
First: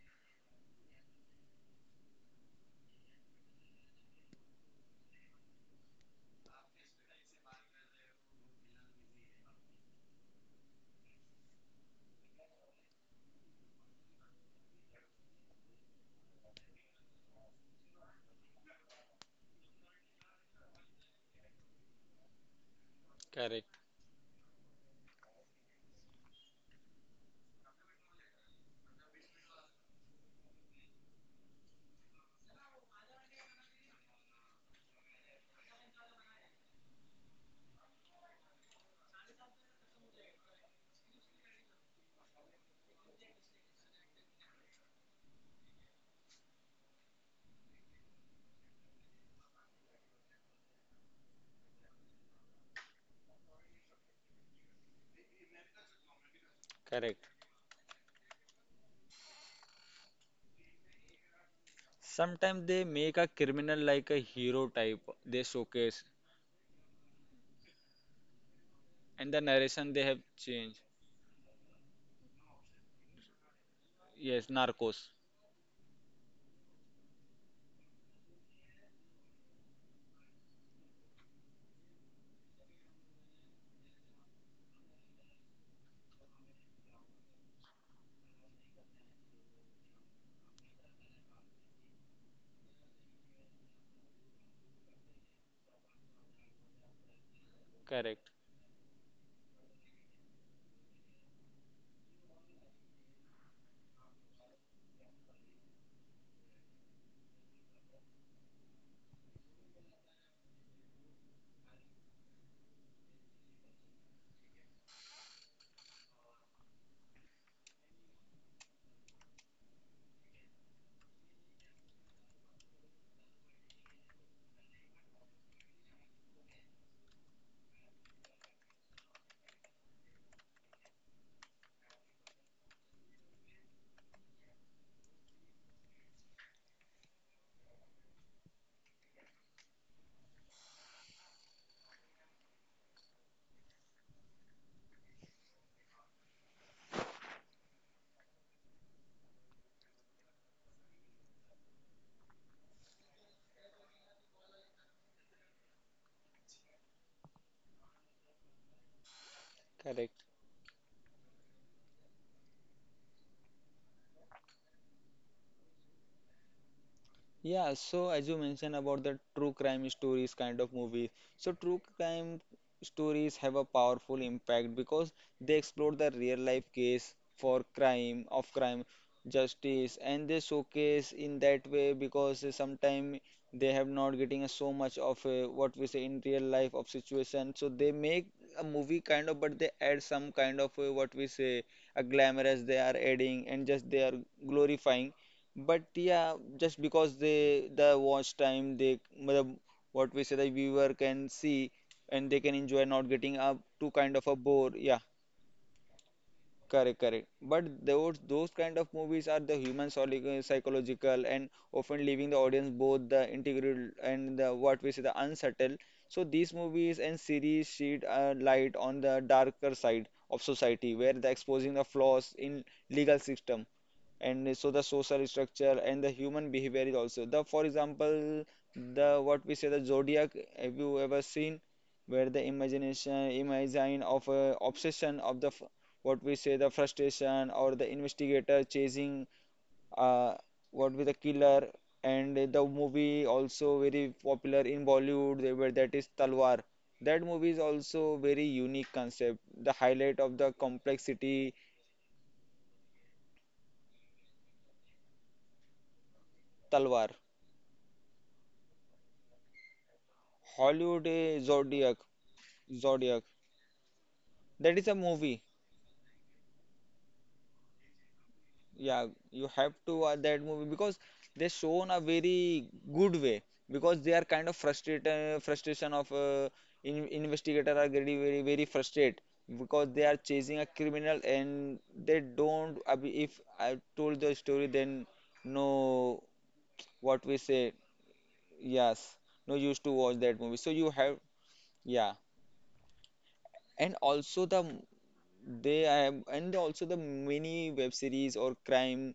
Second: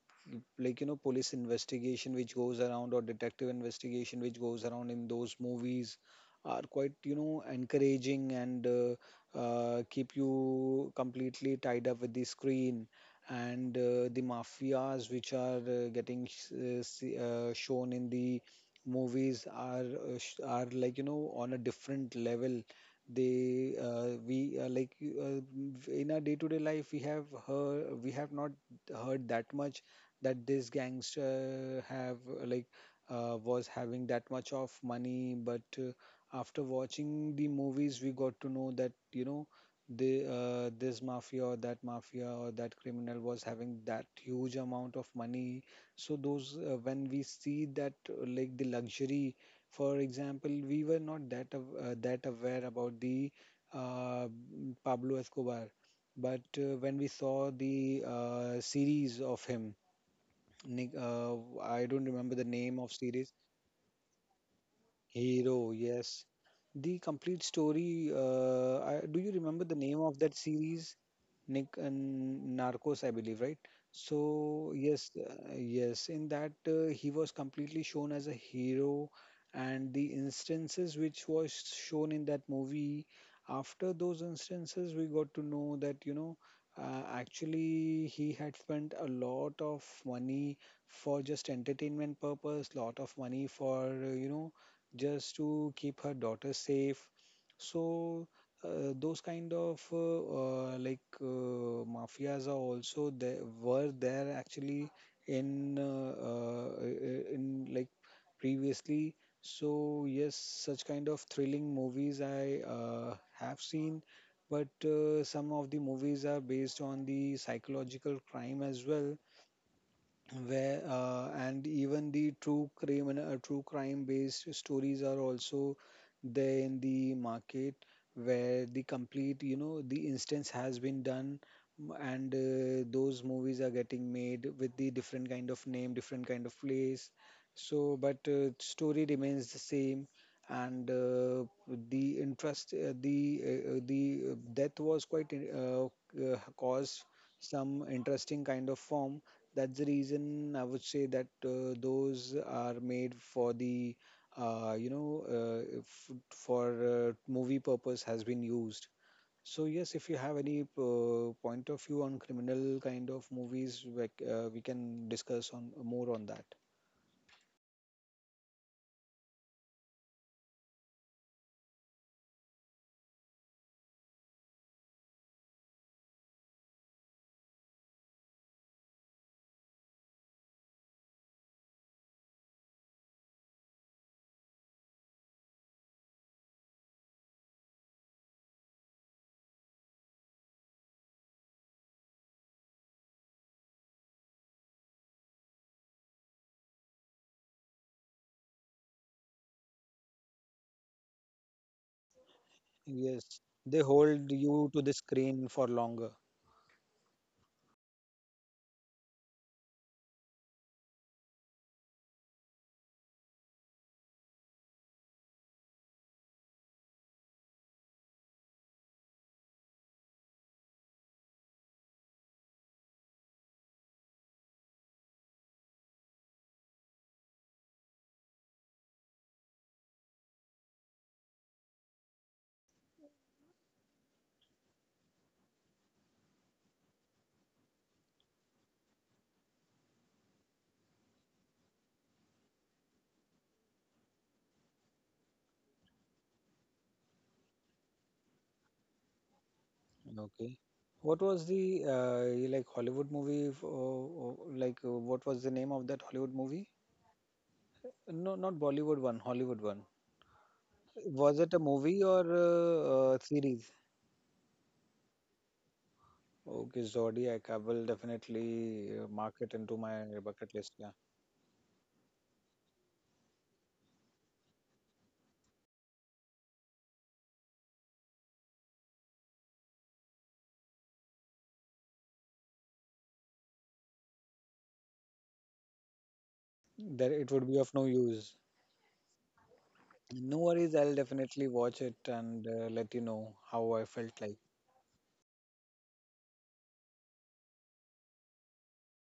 Speaker 2: like you know, police investigation which goes around, or detective investigation which goes around in those movies, are quite you know encouraging, and keep you completely tied up with the screen. And the mafias which are shown in the movies are are like you know on a different level. They
Speaker 1: Correct,
Speaker 2: we like you, v- In our day to day life, we have heard, we have not heard that much that this gangster have like was having that much of money. But after watching the movies, we got to know that you know, the this mafia or that criminal was having that huge amount of money. So those when we see that like the luxury, for example, we were not that that aware about the Pablo Escobar. But when we
Speaker 1: correct.
Speaker 2: saw the series of him, Nick, I don't remember the
Speaker 1: Sometimes they
Speaker 2: name of
Speaker 1: make a
Speaker 2: series.
Speaker 1: criminal like a hero type, they
Speaker 2: Hero,
Speaker 1: showcase
Speaker 2: yes. The complete story, I, do
Speaker 1: and the
Speaker 2: you remember the
Speaker 1: narration they
Speaker 2: name
Speaker 1: have
Speaker 2: of that
Speaker 1: changed.
Speaker 2: series? Nick and Narcos, I believe, right?
Speaker 1: Yes,
Speaker 2: So
Speaker 1: narcos.
Speaker 2: yes, yes, in that he was completely shown as a hero. And the instances which was shown in that movie, after those instances, we got to know that you know, actually he had spent a lot of money for just entertainment purpose, lot of money for you know, just to keep her daughter safe.
Speaker 1: Correct,
Speaker 2: So those kind of like mafias are also there, were there actually in like previously. So yes, such kind of thrilling movies I have seen. But some of the movies are based on the psychological crime as well, where and even the true crime, and true crime based stories are also there in the market, where the complete you know the instance has been done. M- and Those movies are getting made with the different kind of name, different kind of place. So but story remains the same. And the interest the death was quite caused some interesting kind of form. That's the reason I would say that those are made for the, you know, f for movie purpose has been used. So yes, if you
Speaker 1: correct.
Speaker 2: have any point of view on criminal kind of movies, we can discuss on more on that.
Speaker 1: Yeah, so as you mentioned about the true crime stories kind of movies, so true crime stories have a powerful impact because they explore the real life case for crime, of crime, justice, and they showcase in that way because sometimes they have not getting a so much of a, what we say in real life of situation. So they make a movie kind of, but they add some kind of a, what we say a glamour as they are adding and just they are glorifying, but yeah, just because they the watch time they matlab, what we say the viewer can see and they can enjoy not getting
Speaker 2: Yes,
Speaker 1: up
Speaker 2: they
Speaker 1: to kind of
Speaker 2: hold
Speaker 1: a bore.
Speaker 2: you to the
Speaker 1: Yeah,
Speaker 2: screen for longer.
Speaker 1: correct, correct. But those kind of movies are the human psychological and often leaving the audience both the integral and the what we say the unsettled. So these movies and series shed a light on the darker side of society where the exposing the flaws in legal system and so the social structure and the human behavior is also the for example the what we say the Zodiac, have you ever seen where the imagination imagine of obsession of the what we say the frustration or the investigator chasing uh, what with the killer, and the movie also very popular in Bollywood they were, that is Talwar, that movie is also very unique concept the highlight of the
Speaker 2: Okay. What was
Speaker 1: complexity.
Speaker 2: the like Hollywood movie? Like what was the name of that Hollywood movie?
Speaker 1: Talwar.
Speaker 2: No, not Bollywood one, Hollywood one.
Speaker 1: Hollywood
Speaker 2: Was it a
Speaker 1: Zodiac.
Speaker 2: movie or a, uh,
Speaker 1: Zodiac.
Speaker 2: series?
Speaker 1: That is a movie.
Speaker 2: Okay, Zodiac. I will definitely
Speaker 1: Yeah,
Speaker 2: mark
Speaker 1: you
Speaker 2: it
Speaker 1: have
Speaker 2: into
Speaker 1: to
Speaker 2: my
Speaker 1: watch that
Speaker 2: bucket
Speaker 1: movie
Speaker 2: list. Yeah,
Speaker 1: because they shown a very good way because they are kind of frustrated frustration of in, investigator are very very very frustrated because they are chasing a criminal and they don't. I mean, if I told the story then no,
Speaker 2: that
Speaker 1: what
Speaker 2: it
Speaker 1: we
Speaker 2: would be
Speaker 1: say,
Speaker 2: of no use.
Speaker 1: yes, no use to watch that
Speaker 2: No
Speaker 1: movie, so
Speaker 2: worries.
Speaker 1: you
Speaker 2: I'll
Speaker 1: have,
Speaker 2: definitely watch it
Speaker 1: yeah.
Speaker 2: and let you know how I
Speaker 1: And
Speaker 2: felt like.
Speaker 1: also the they have, and also the many web series or crime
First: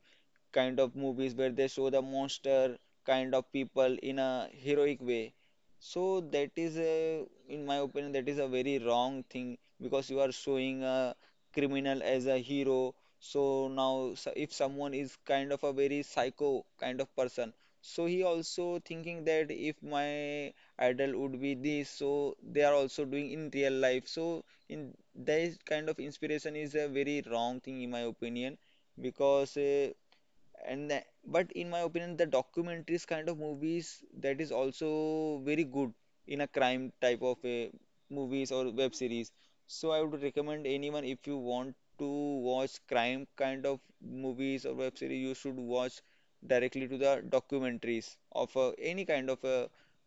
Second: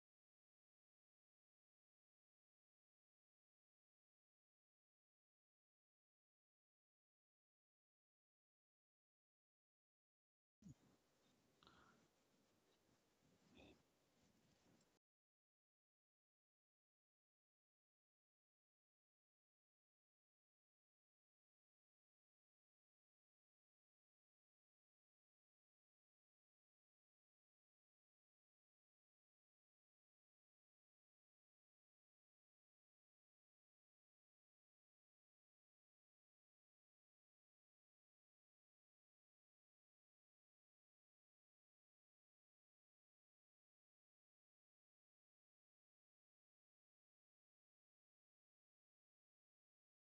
Speaker 1: kind of movies where they show the monster kind of people in a heroic way. So that is a, in my opinion, that is a very wrong thing because you are showing a criminal as a hero. So now, so if someone is kind of a very psycho kind of person, so he also thinking that if my idol would be this, so they are also doing in real life. So in that kind of inspiration is a very wrong thing in my opinion because and the- but in my opinion the documentaries kind of movies that is also very good in a crime type of a movies or web series, so I would recommend anyone if you want to watch crime kind of movies or web series you should watch directly to the documentaries of any kind of a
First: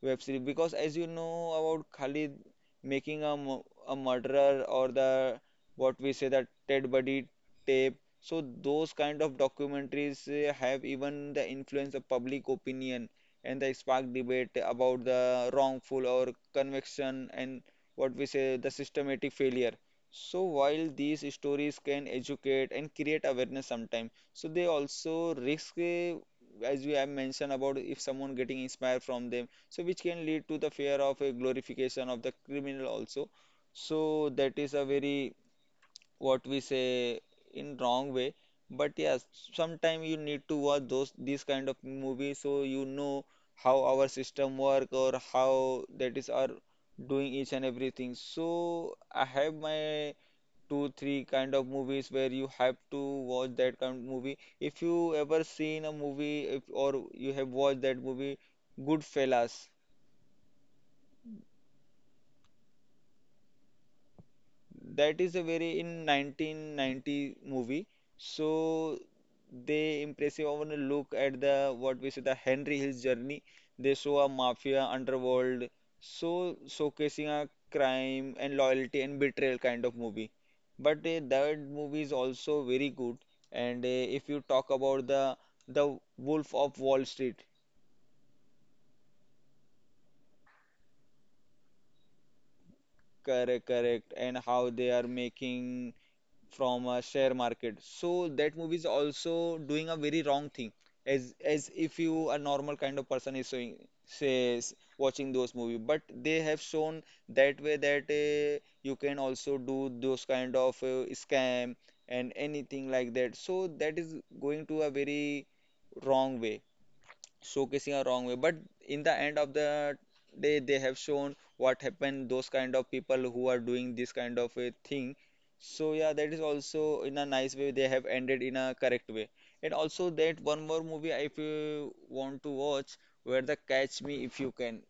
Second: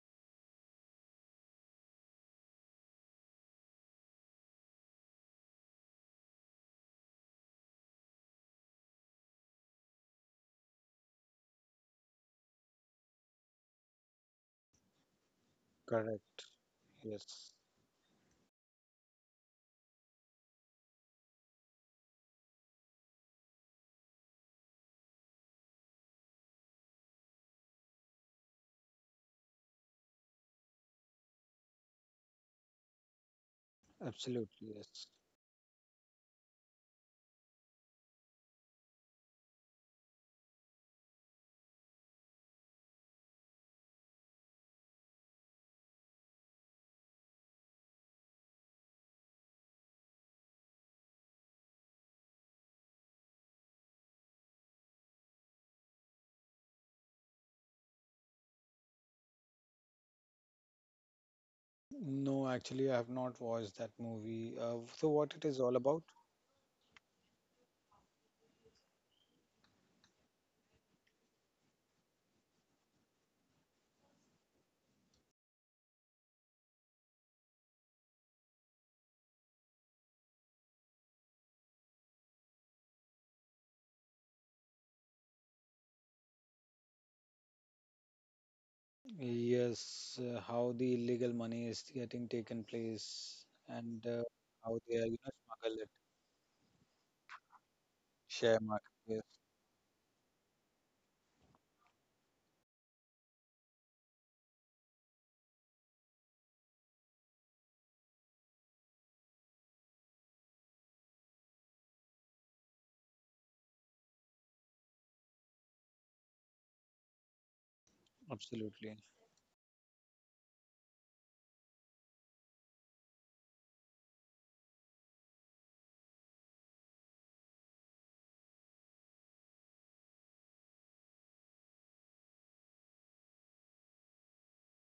Speaker 1: web series because as you know about Khalid, making a, a murderer or the what we say that Ted Buddy tape, so those kind of documentaries have even the influence of public opinion and they spark debate about the wrongful or
Speaker 2: Correct.
Speaker 1: conviction
Speaker 2: Yes.
Speaker 1: and what we say the systematic failure. So while these stories can educate and create awareness sometimes, so they also risk, as we have mentioned about if someone getting inspired from them, so which can lead to the fear of a glorification of the criminal also. So that is
Speaker 2: Absolutely.
Speaker 1: a
Speaker 2: Yes.
Speaker 1: very what we say in wrong way. But yes, sometime you need to watch those these kind of movie so you know how our system work or how that is are doing each and everything. So I have my two three kind of movies where you have to watch that kind of movie. If you ever seen a movie if, or you have watched that movie Goodfellas,
Speaker 2: No, actually, I have not watched that movie. So,
Speaker 1: that
Speaker 2: what
Speaker 1: is a
Speaker 2: it is
Speaker 1: very
Speaker 2: all about?
Speaker 1: in 1990 movie. So they impressive. I want to look at the what we say the Henry Hill's journey. They show a mafia underworld, so showcasing a crime and loyalty and betrayal kind of movie. But that movie is also very good. And if you talk about the Wolf of Wall Street,
Speaker 2: Yes, how the illegal money is getting taken place
Speaker 1: correct,
Speaker 2: and
Speaker 1: correct, and how
Speaker 2: how
Speaker 1: they
Speaker 2: they
Speaker 1: are
Speaker 2: are, you know, smuggle it,
Speaker 1: making from a share market, so that
Speaker 2: share
Speaker 1: movie is
Speaker 2: market.
Speaker 1: also doing a very wrong thing. As if you a normal kind of person is showing, says watching those movie, but they have shown that way that you can also do those kind of scam and anything like that, so that is going to a very wrong way, showcasing a wrong way. But
Speaker 2: Absolutely.
Speaker 1: in the end of the day, they have shown what happened those kind of people who are doing this kind of a thing. So yeah, that is also in a nice way they have ended in a correct way. And also that one more movie if you want to watch, where the catch me if you can,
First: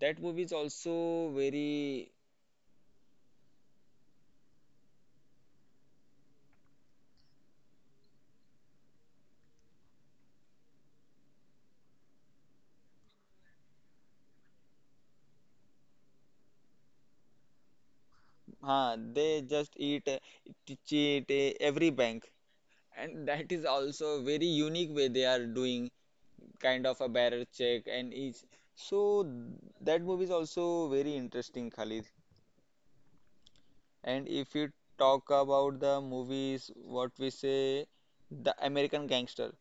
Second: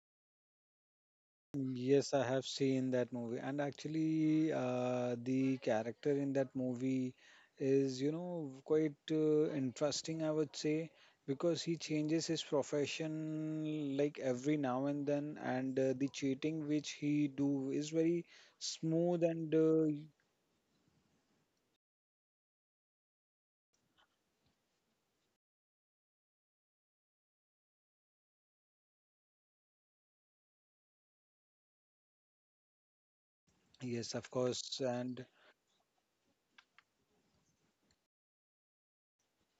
Speaker 1: that movie is also very
Speaker 2: Yes, I have seen that movie, and actually, the character in that movie is, you know, quite interesting, I would say, because he changes his profession like every now and then, and the cheating which he do is very
Speaker 1: huh.
Speaker 2: smooth
Speaker 1: They
Speaker 2: and
Speaker 1: just eat cheat every bank, and that is also very unique way they are doing kind of a barrier check and each. So that movie is also very interesting, Khalid.
Speaker 2: yes,
Speaker 1: And
Speaker 2: of
Speaker 1: if you
Speaker 2: course, and
Speaker 1: talk about the movies what we say the American Gangster,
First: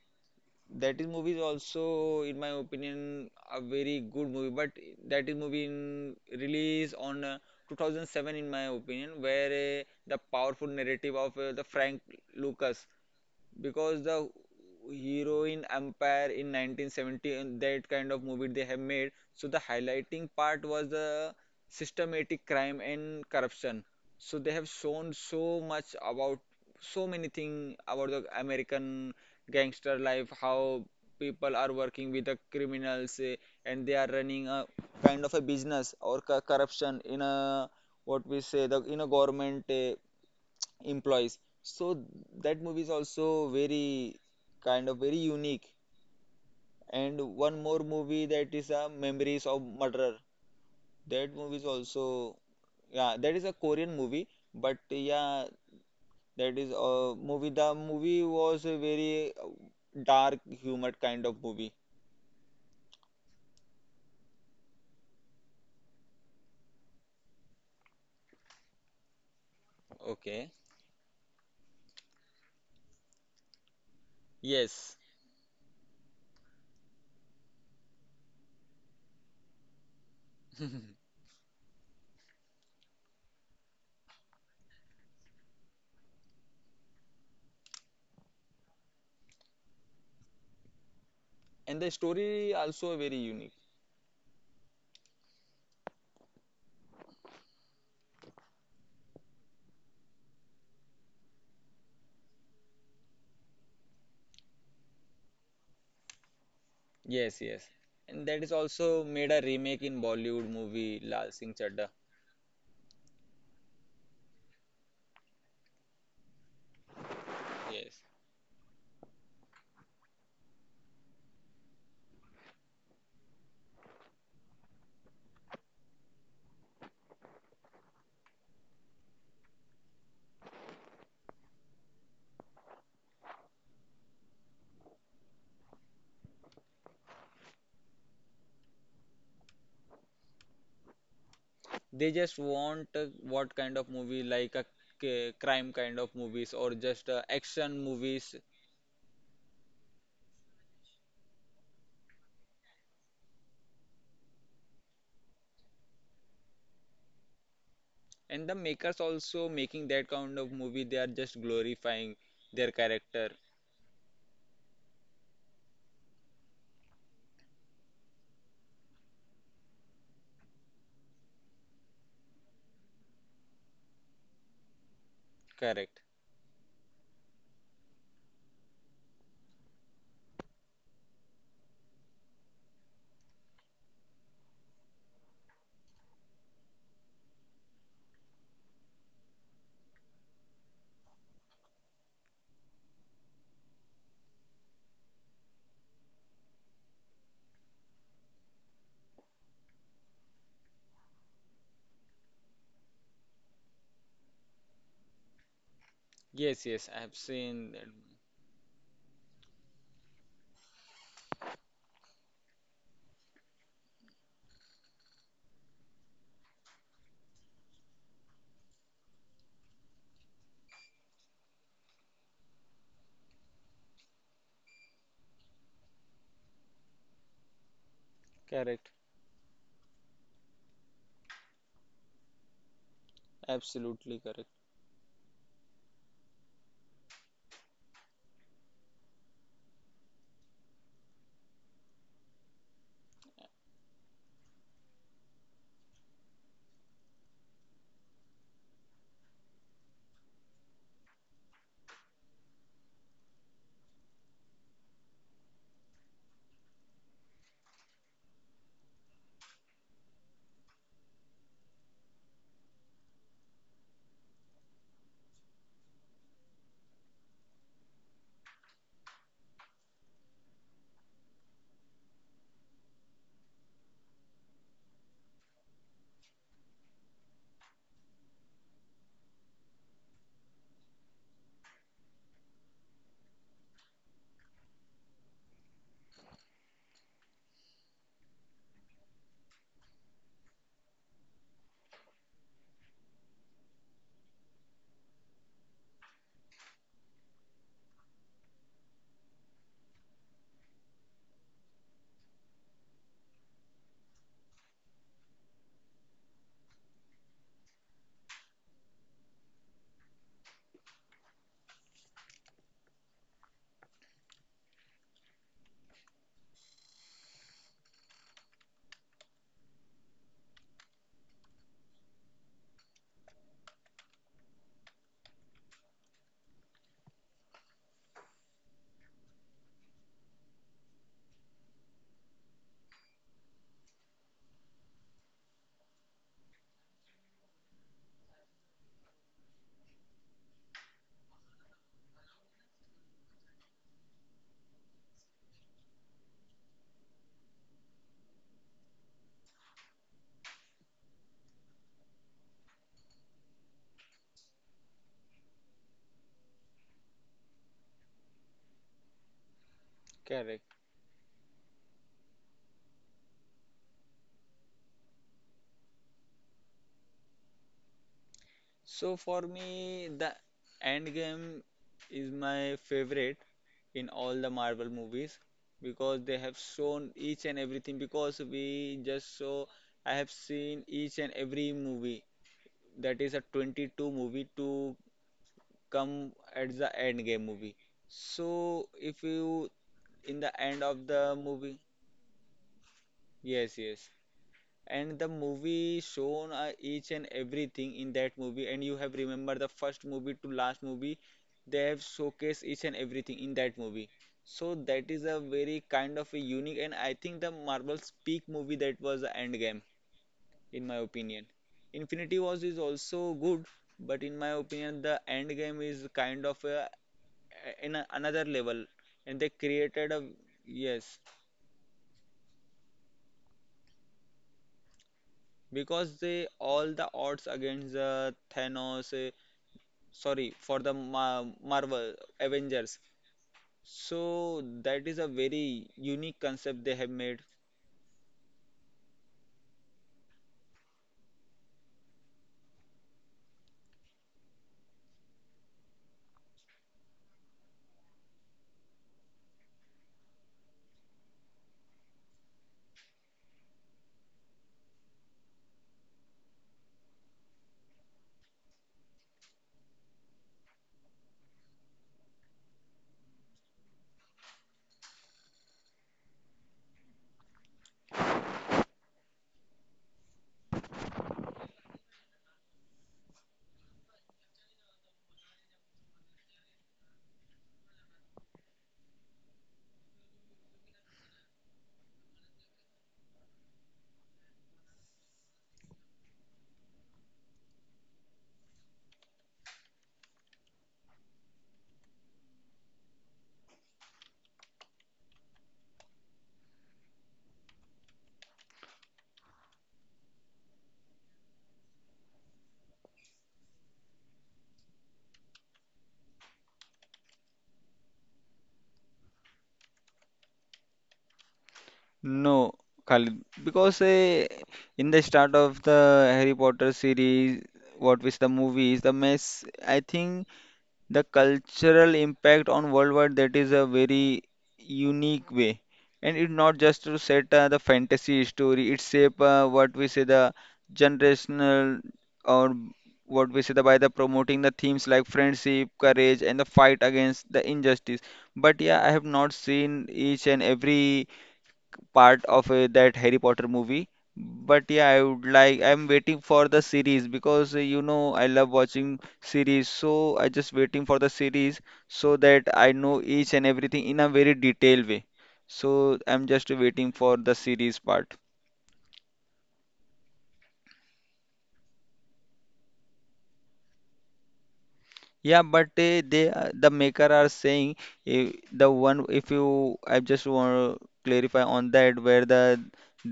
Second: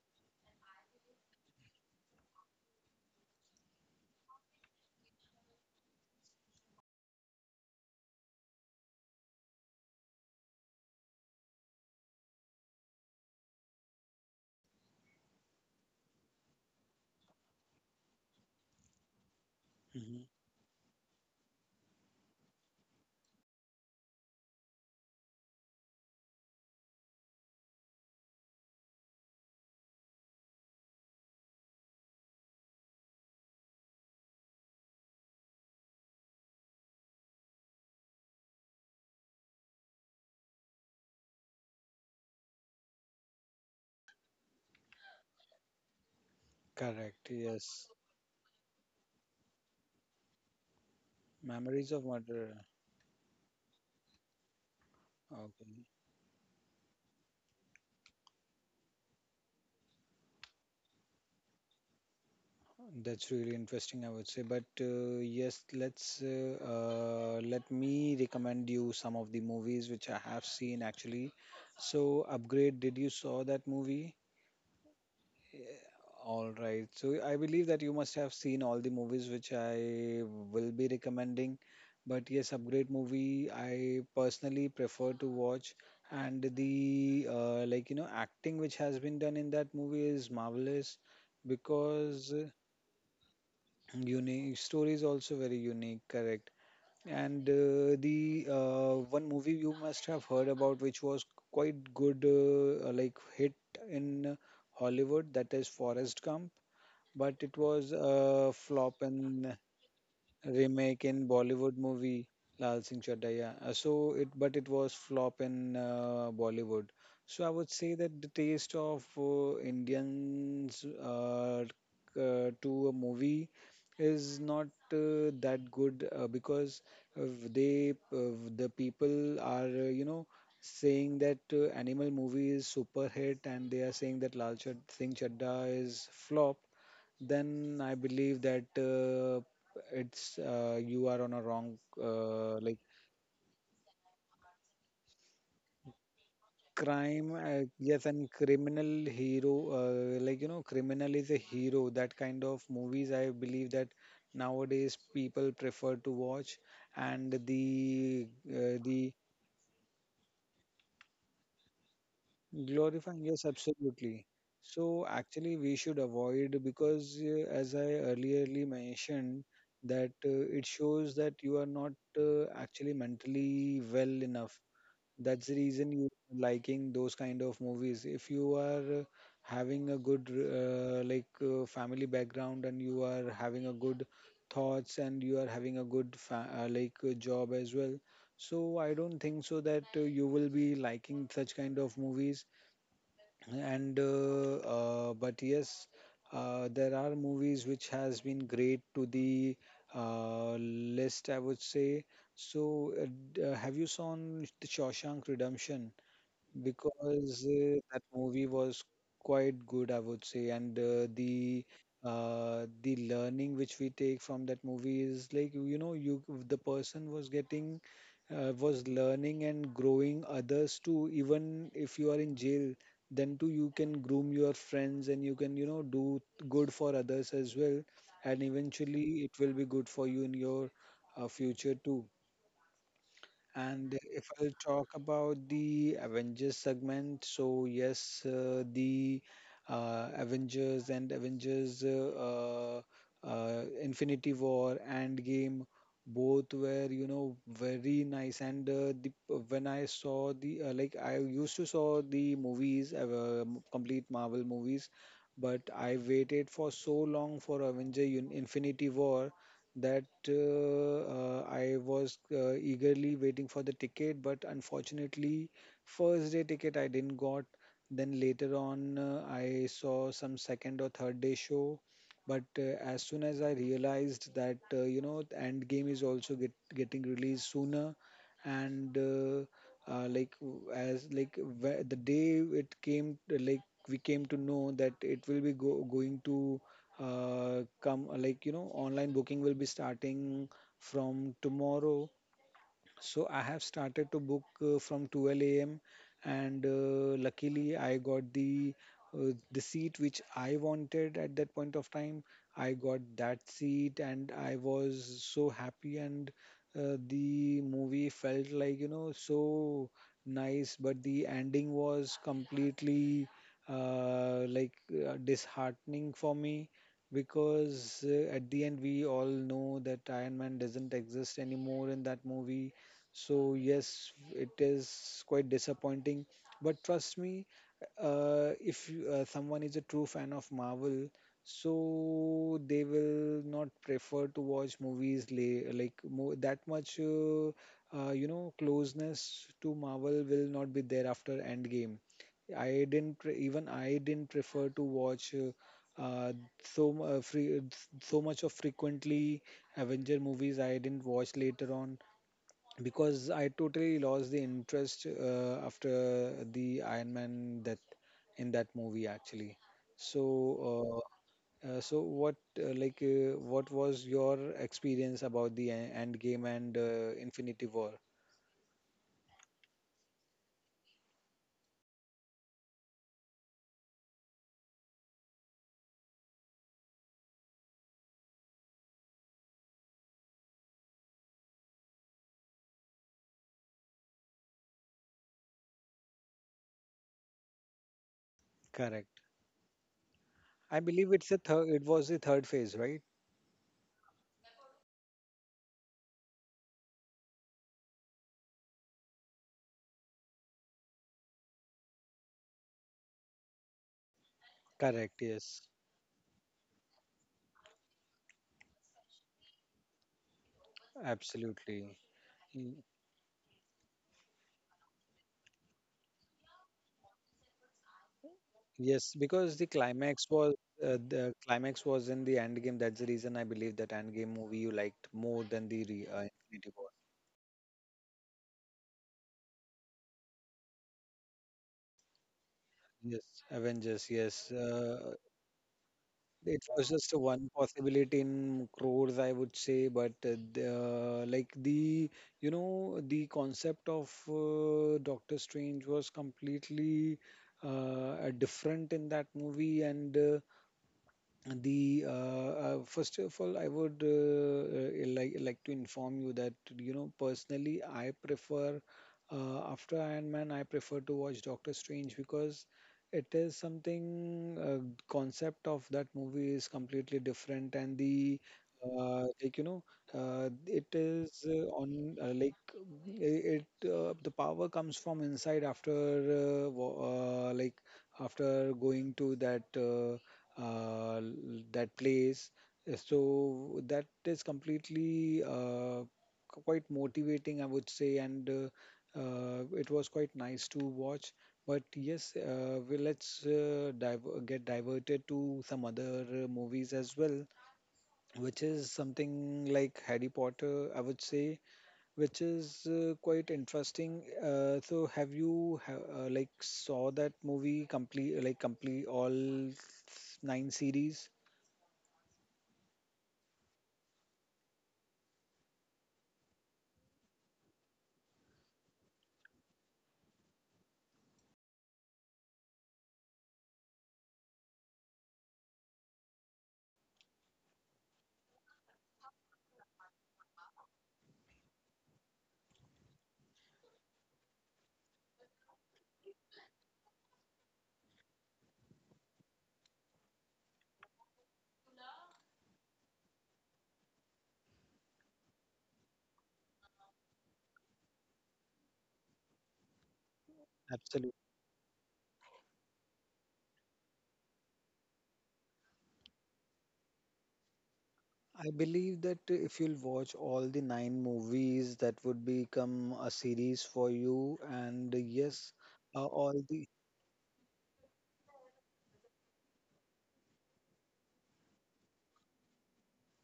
Speaker 1: that is movie is also in my opinion a very good movie. But that is movie in release on 2007 in my opinion, where the powerful narrative of the Frank Lucas, because the heroine Empire in 1970 and that kind of movie they have made. So the
Speaker 2: mhm.
Speaker 1: highlighting part was the systematic crime and corruption. So they have shown so much about so many things about the American gangster life, how people are working with the criminals eh, and they are running a kind of a business or co- corruption in a what we say the in a government employees. So that movie is also very kind of very unique.
Speaker 2: Correct,
Speaker 1: And one more
Speaker 2: yes,
Speaker 1: movie, that is Memories of Murderer. That movie is
Speaker 2: memories of
Speaker 1: also
Speaker 2: murder.
Speaker 1: yeah, that is a Korean movie, but yeah,
Speaker 2: Okay.
Speaker 1: that is a movie. The movie was a very dark humored kind of movie.
Speaker 2: That's really interesting, I would say. But yes, let's let me recommend you some of the movies which I have
Speaker 1: Okay.
Speaker 2: seen actually. So, Upgrade, did you saw that movie?
Speaker 1: Yes.
Speaker 2: All right. So, I believe that you must have seen all the movies which I will be
Speaker 1: And
Speaker 2: recommending. But yes, Upgrade movie I personally prefer to watch, and the like you know acting which has been done in that movie is marvelous
Speaker 1: the
Speaker 2: because
Speaker 1: story also very unique.
Speaker 2: unique story is also very unique, correct. And the one movie you must have heard about, which was quite good, like hit in Hollywood, that is Forrest Gump.
Speaker 1: Yes,
Speaker 2: But it
Speaker 1: yes.
Speaker 2: was
Speaker 1: And that is
Speaker 2: a
Speaker 1: also
Speaker 2: flop
Speaker 1: made a
Speaker 2: in
Speaker 1: remake in Bollywood movie
Speaker 2: remake
Speaker 1: Lal
Speaker 2: in
Speaker 1: Singh
Speaker 2: Bollywood
Speaker 1: Chadda.
Speaker 2: movie Lal Singh Chaddha. Yeah. So it, but it was flop in Bollywood. So I would say
Speaker 1: Yes.
Speaker 2: that the taste of Indians to a movie is not that good because uh, the people are you know saying that animal movie is super hit and they are saying that Singh Chadda is flop then I believe that it's you are on a wrong
Speaker 1: They just
Speaker 2: like
Speaker 1: want what kind of movie, like a c- crime kind of movies or just
Speaker 2: crime.
Speaker 1: action
Speaker 2: Yes, and
Speaker 1: movies.
Speaker 2: criminal hero, like you know, criminal is a hero. That kind of movies, I believe that nowadays people prefer to watch, and the
Speaker 1: And the
Speaker 2: uh,
Speaker 1: makers
Speaker 2: the
Speaker 1: also making that kind of movie, they are just glorifying their
Speaker 2: glorifying,
Speaker 1: character.
Speaker 2: yes, absolutely. So actually, we should avoid because, as I earlierly mentioned, that it shows that you are not actually mentally well enough. That's the reason
Speaker 1: Correct.
Speaker 2: you liking those kind of movies. If you are having a good family background and you are having a good thoughts and you are having a good fa like job as well. So I don't think so that you will be liking such kind of movies and but yes there are movies which has been great to the list I would say so have you seen the Shawshank Redemption
Speaker 1: Yes, yes, I have
Speaker 2: because
Speaker 1: seen that.
Speaker 2: that movie was quite good, I would say, and the learning which we take from that movie is like you know you the person was getting was learning and growing others too. Even if you are in jail, then too you can groom your friends and you can you know do good for others as well, and
Speaker 1: Correct.
Speaker 2: eventually it will be good for you in your future too. And if
Speaker 1: Absolutely
Speaker 2: I'll
Speaker 1: correct.
Speaker 2: talk about the Avengers segment, so yes, the Avengers and Avengers Infinity War and Game both were you know very nice. And the when I saw the like I used to saw the movies, complete Marvel movies, but I waited for so long for Infinity War that I was eagerly waiting for the ticket, but unfortunately, first day ticket I didn't got. Then later on, I saw some second or third day show. But as soon as I realized that you know Endgame is also getting released sooner, and the day it came, we came to know that it will be going to come like you know online booking will be starting from tomorrow so I have started to book from 12 a.m. and luckily I got the seat which I wanted at that point of time. I got that seat and I was so happy and the movie felt like you know so nice, but the ending was completely uh, like disheartening for me because at the end we all know that Iron Man doesn't exist anymore in that movie so yes, it is quite disappointing. But trust me, if someone is a true fan of Marvel, so they will not prefer to watch movies la- like mo that much. You know, closeness to Marvel will not be there after Endgame. I didn't pre- Even I didn't prefer to watch uh, so mu- uh, free, so much of frequently Avenger movies. I didn't watch later on because I totally lost the interest after the Iron Man that in that movie actually. So,
Speaker 1: Correct.
Speaker 2: so what what was your experience about end game and Infinity War?
Speaker 1: So for me, the end game is my favorite in all the Marvel movies, because they have shown each and everything. Because we just saw, I have seen each and every movie, that is a 22 movie to come at the end game movie.
Speaker 2: Correct.
Speaker 1: So if you in
Speaker 2: I
Speaker 1: the
Speaker 2: believe
Speaker 1: end
Speaker 2: it's a
Speaker 1: of
Speaker 2: third.
Speaker 1: the
Speaker 2: It was
Speaker 1: movie,
Speaker 2: the third phase, right?
Speaker 1: yes, yes, and the movie shown each and everything in that movie, and you have remember the first movie to last movie, they have showcased each and everything in that movie. So
Speaker 2: Correct.
Speaker 1: that is
Speaker 2: Yes.
Speaker 1: a very kind of a unique, and I think the Marvel's peak movie, that was the endgame. In my opinion,
Speaker 2: Absolutely.
Speaker 1: Infinity
Speaker 2: Y-
Speaker 1: Wars is also good, but in my opinion, the endgame is kind of a, in a, another
Speaker 2: Yes,
Speaker 1: level.
Speaker 2: because
Speaker 1: And they created a
Speaker 2: the
Speaker 1: yes,
Speaker 2: climax was in the end game. That's the reason I believe that end game movie you liked more than the re
Speaker 1: because
Speaker 2: Infinity
Speaker 1: they
Speaker 2: War.
Speaker 1: all the odds against the Thanos sorry for the Ma- Marvel Avengers.
Speaker 2: Yes, Avengers. Yes,
Speaker 1: So that is a very
Speaker 2: it
Speaker 1: unique
Speaker 2: was just
Speaker 1: concept
Speaker 2: a
Speaker 1: they have
Speaker 2: one
Speaker 1: made.
Speaker 2: possibility in crores, I would say. But the you know the concept of Doctor Strange was completely uh, different in that movie, and the first of all I would like to inform you that you know personally I prefer after Iron Man I prefer to watch Doctor Strange because it is something concept of that movie is completely different and the like you know it is on like I- it the power comes from inside after after going to that uh, l- that place. So that is completely quite motivating, I would say, and it was quite nice to watch. But yes, we let's dive get diverted to some other movies as well which is something like Harry Potter, I would say, which is quite interesting. So have you ha like saw that movie complete like complete all nine series?
Speaker 1: No, Khalid, because in the start of the Harry Potter series, what was the movies, the mess, I think. The cultural impact on worldwide, that is a very unique way, and it's not just to set the fantasy story, it's shape what we say the generational or what we say the, by the promoting the themes like friendship, courage, and the fight against the injustice. But yeah, I have not seen each and every part of that Harry Potter movie. But yeah, I would like, I'm waiting for the series, because you know I love watching series, so I just waiting for
Speaker 2: Absolutely.
Speaker 1: the series so that I know each and everything in a very detailed way. So I'm just waiting for the series part.
Speaker 2: I believe that if you'll watch all the nine movies, that would become a series for you. And yes,
Speaker 1: Yeah, but they
Speaker 2: all the
Speaker 1: the maker are saying if the one if you I just want to clarify on that, where the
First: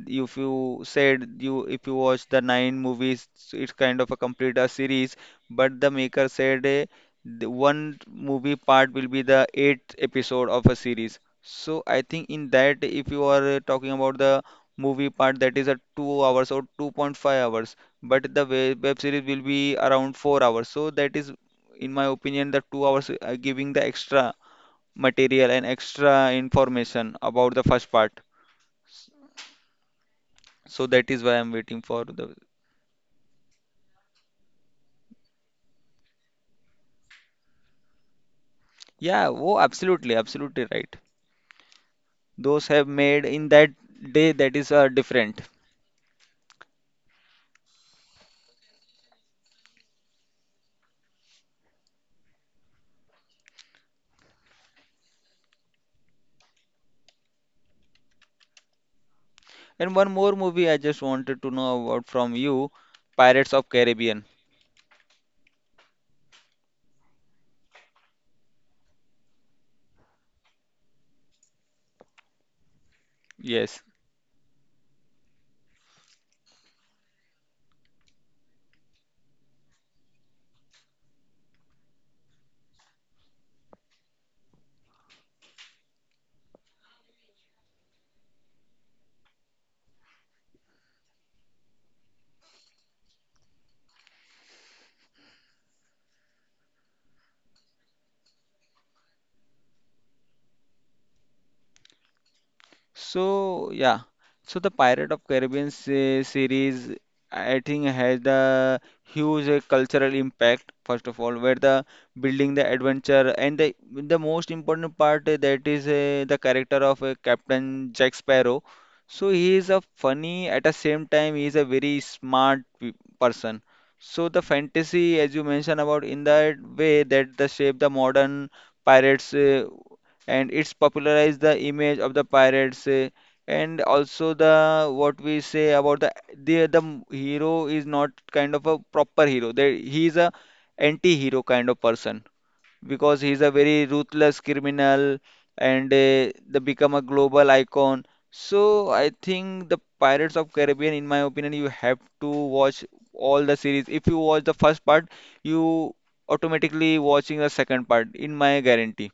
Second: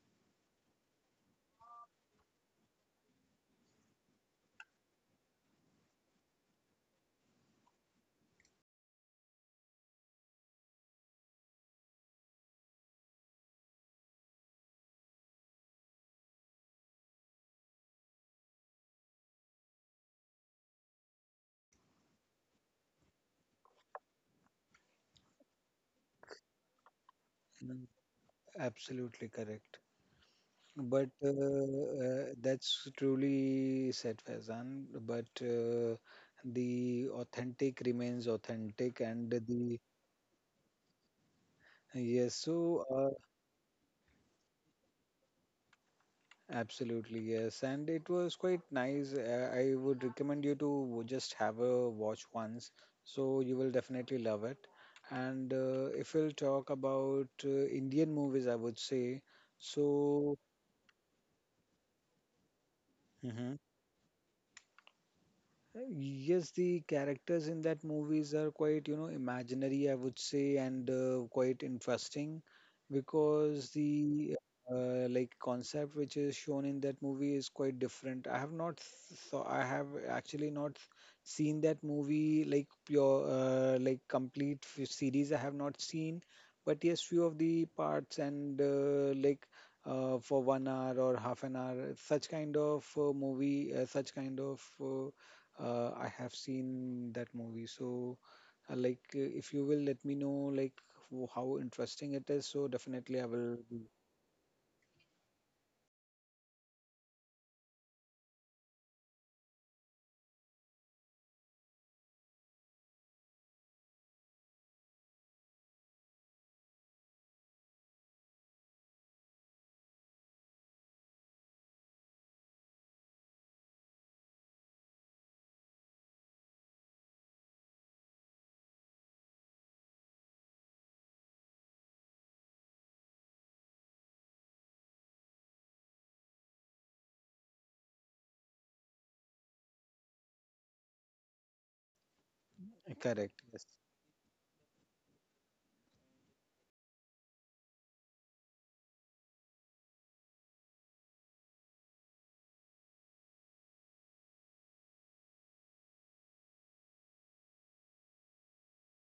Speaker 1: if you said you if you watch the nine movies, so it's kind of a complete a series, but the maker said the one movie part will be the eighth episode of a series. So I think in that, if you are talking about the movie part, that is a 2 hours or 2.5 hours, but the web series will be around 4 hours. So that is in my opinion, the 2 hours giving the extra material and extra information about the
Speaker 2: mm,
Speaker 1: first part.
Speaker 2: absolutely correct.
Speaker 1: So that
Speaker 2: But
Speaker 1: is why I'm waiting for the.
Speaker 2: that's truly said, Faizan. But the authentic remains authentic, and
Speaker 1: Yeah, oh,
Speaker 2: the
Speaker 1: absolutely, absolutely right.
Speaker 2: yes,
Speaker 1: Those
Speaker 2: so
Speaker 1: have made in that day, that is different.
Speaker 2: absolutely yes, and it was quite nice. I would recommend you to just have a watch once, so you will definitely love it. And if we'll talk about Indian movies, I would say
Speaker 1: And one more
Speaker 2: so.
Speaker 1: movie I just wanted to know about from you, Pirates
Speaker 2: Mm-hmm.
Speaker 1: of Caribbean.
Speaker 2: Yes, the characters in that movies are quite, you know, imaginary, I would say, and quite interesting because
Speaker 1: Yes.
Speaker 2: the like concept which is shown in that movie is quite different. I have not so I have actually not seen that movie like pure like complete series. I have not seen, but yes, few of the parts and like. For one hour or half an hour, such kind of movie, such kind of I have seen that movie. So, if you will let me know, like, how interesting it is, so definitely I will
Speaker 1: So
Speaker 2: be
Speaker 1: yeah, so the Pirate of Caribbean se- series, I think, has the huge cultural impact. First of all, where the building the adventure and the most important part that is the character of Captain Jack Sparrow. So he is a funny, at the same time he is a very smart pe- person. So the fantasy, as you mentioned about in that way, that the shape the modern pirates. And it's popularized the image of the pirates eh, and also the what we say about the m- hero is not kind of a proper hero, there he is a anti-hero kind of person, because he's
Speaker 2: correct.
Speaker 1: a very ruthless criminal. And they become a global icon. So I think the Pirates of Caribbean, in my opinion you have to watch all the series. If you watch the first part, you automatically watching the second part, in my guarantee,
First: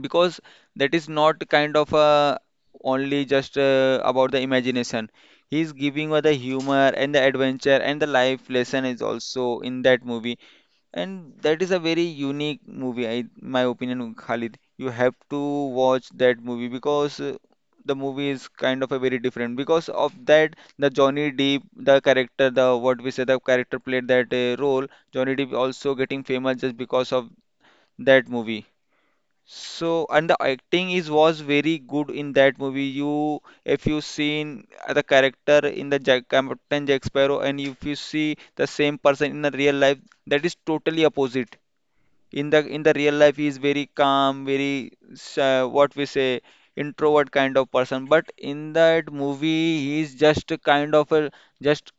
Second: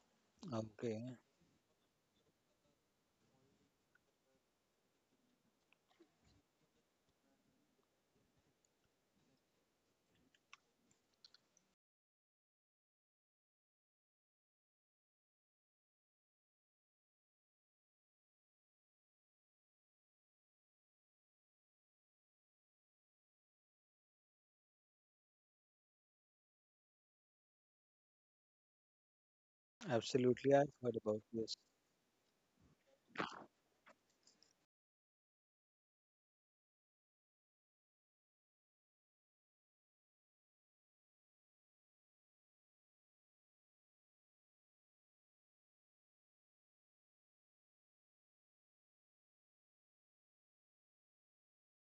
Speaker 1: because that is
Speaker 2: Okay,
Speaker 1: not kind of only just about the imagination. He is giving us the humor and the adventure and the life lesson is also in that movie, and that is a very unique movie, I, my opinion, Khalid. You have to watch that movie, because the movie is kind of a very different. Because of that, the Johnny Depp, the character, the what we say, the character played that role. Johnny Depp also getting famous just because of that movie. So, and the
Speaker 2: absolutely. I've
Speaker 1: acting
Speaker 2: heard
Speaker 1: is
Speaker 2: about
Speaker 1: was
Speaker 2: this.
Speaker 1: very good in that movie. You, if you seen the character in the Jack, Captain Jack Sparrow, and if you see the same person in the real life, that is totally opposite. In the real life, he is very calm, very what we say introvert kind of person. But in that movie, he is just a kind of a just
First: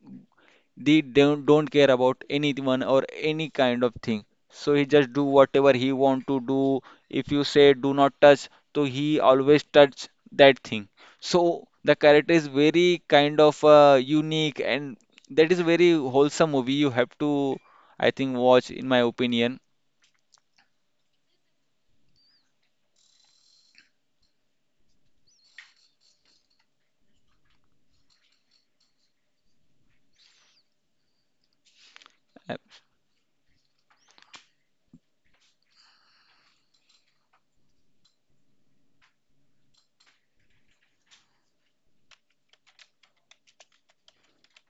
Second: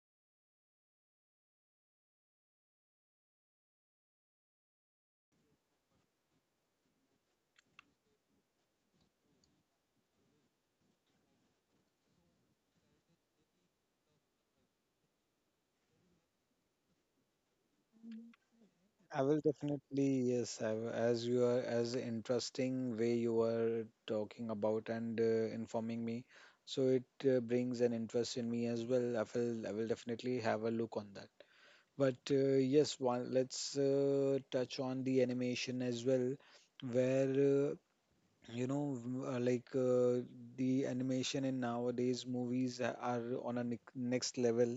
Speaker 1: they don't care about anyone or any kind of thing. So he just do whatever he want to do. If you say do not touch, so he always touch that thing. So the character is very kind of unique, and that is a very wholesome movie. You have to, I think, watch in my
Speaker 2: I will
Speaker 1: opinion.
Speaker 2: definitely, yes, as you are, as interesting way you are talking about and informing me, so it brings an interest in me as well. I will definitely have a look on that. But
Speaker 1: Uh,
Speaker 2: yes, one let's touch on the animation as well, where you know m- uh, like uh, the animation in nowadays movies are on a next level,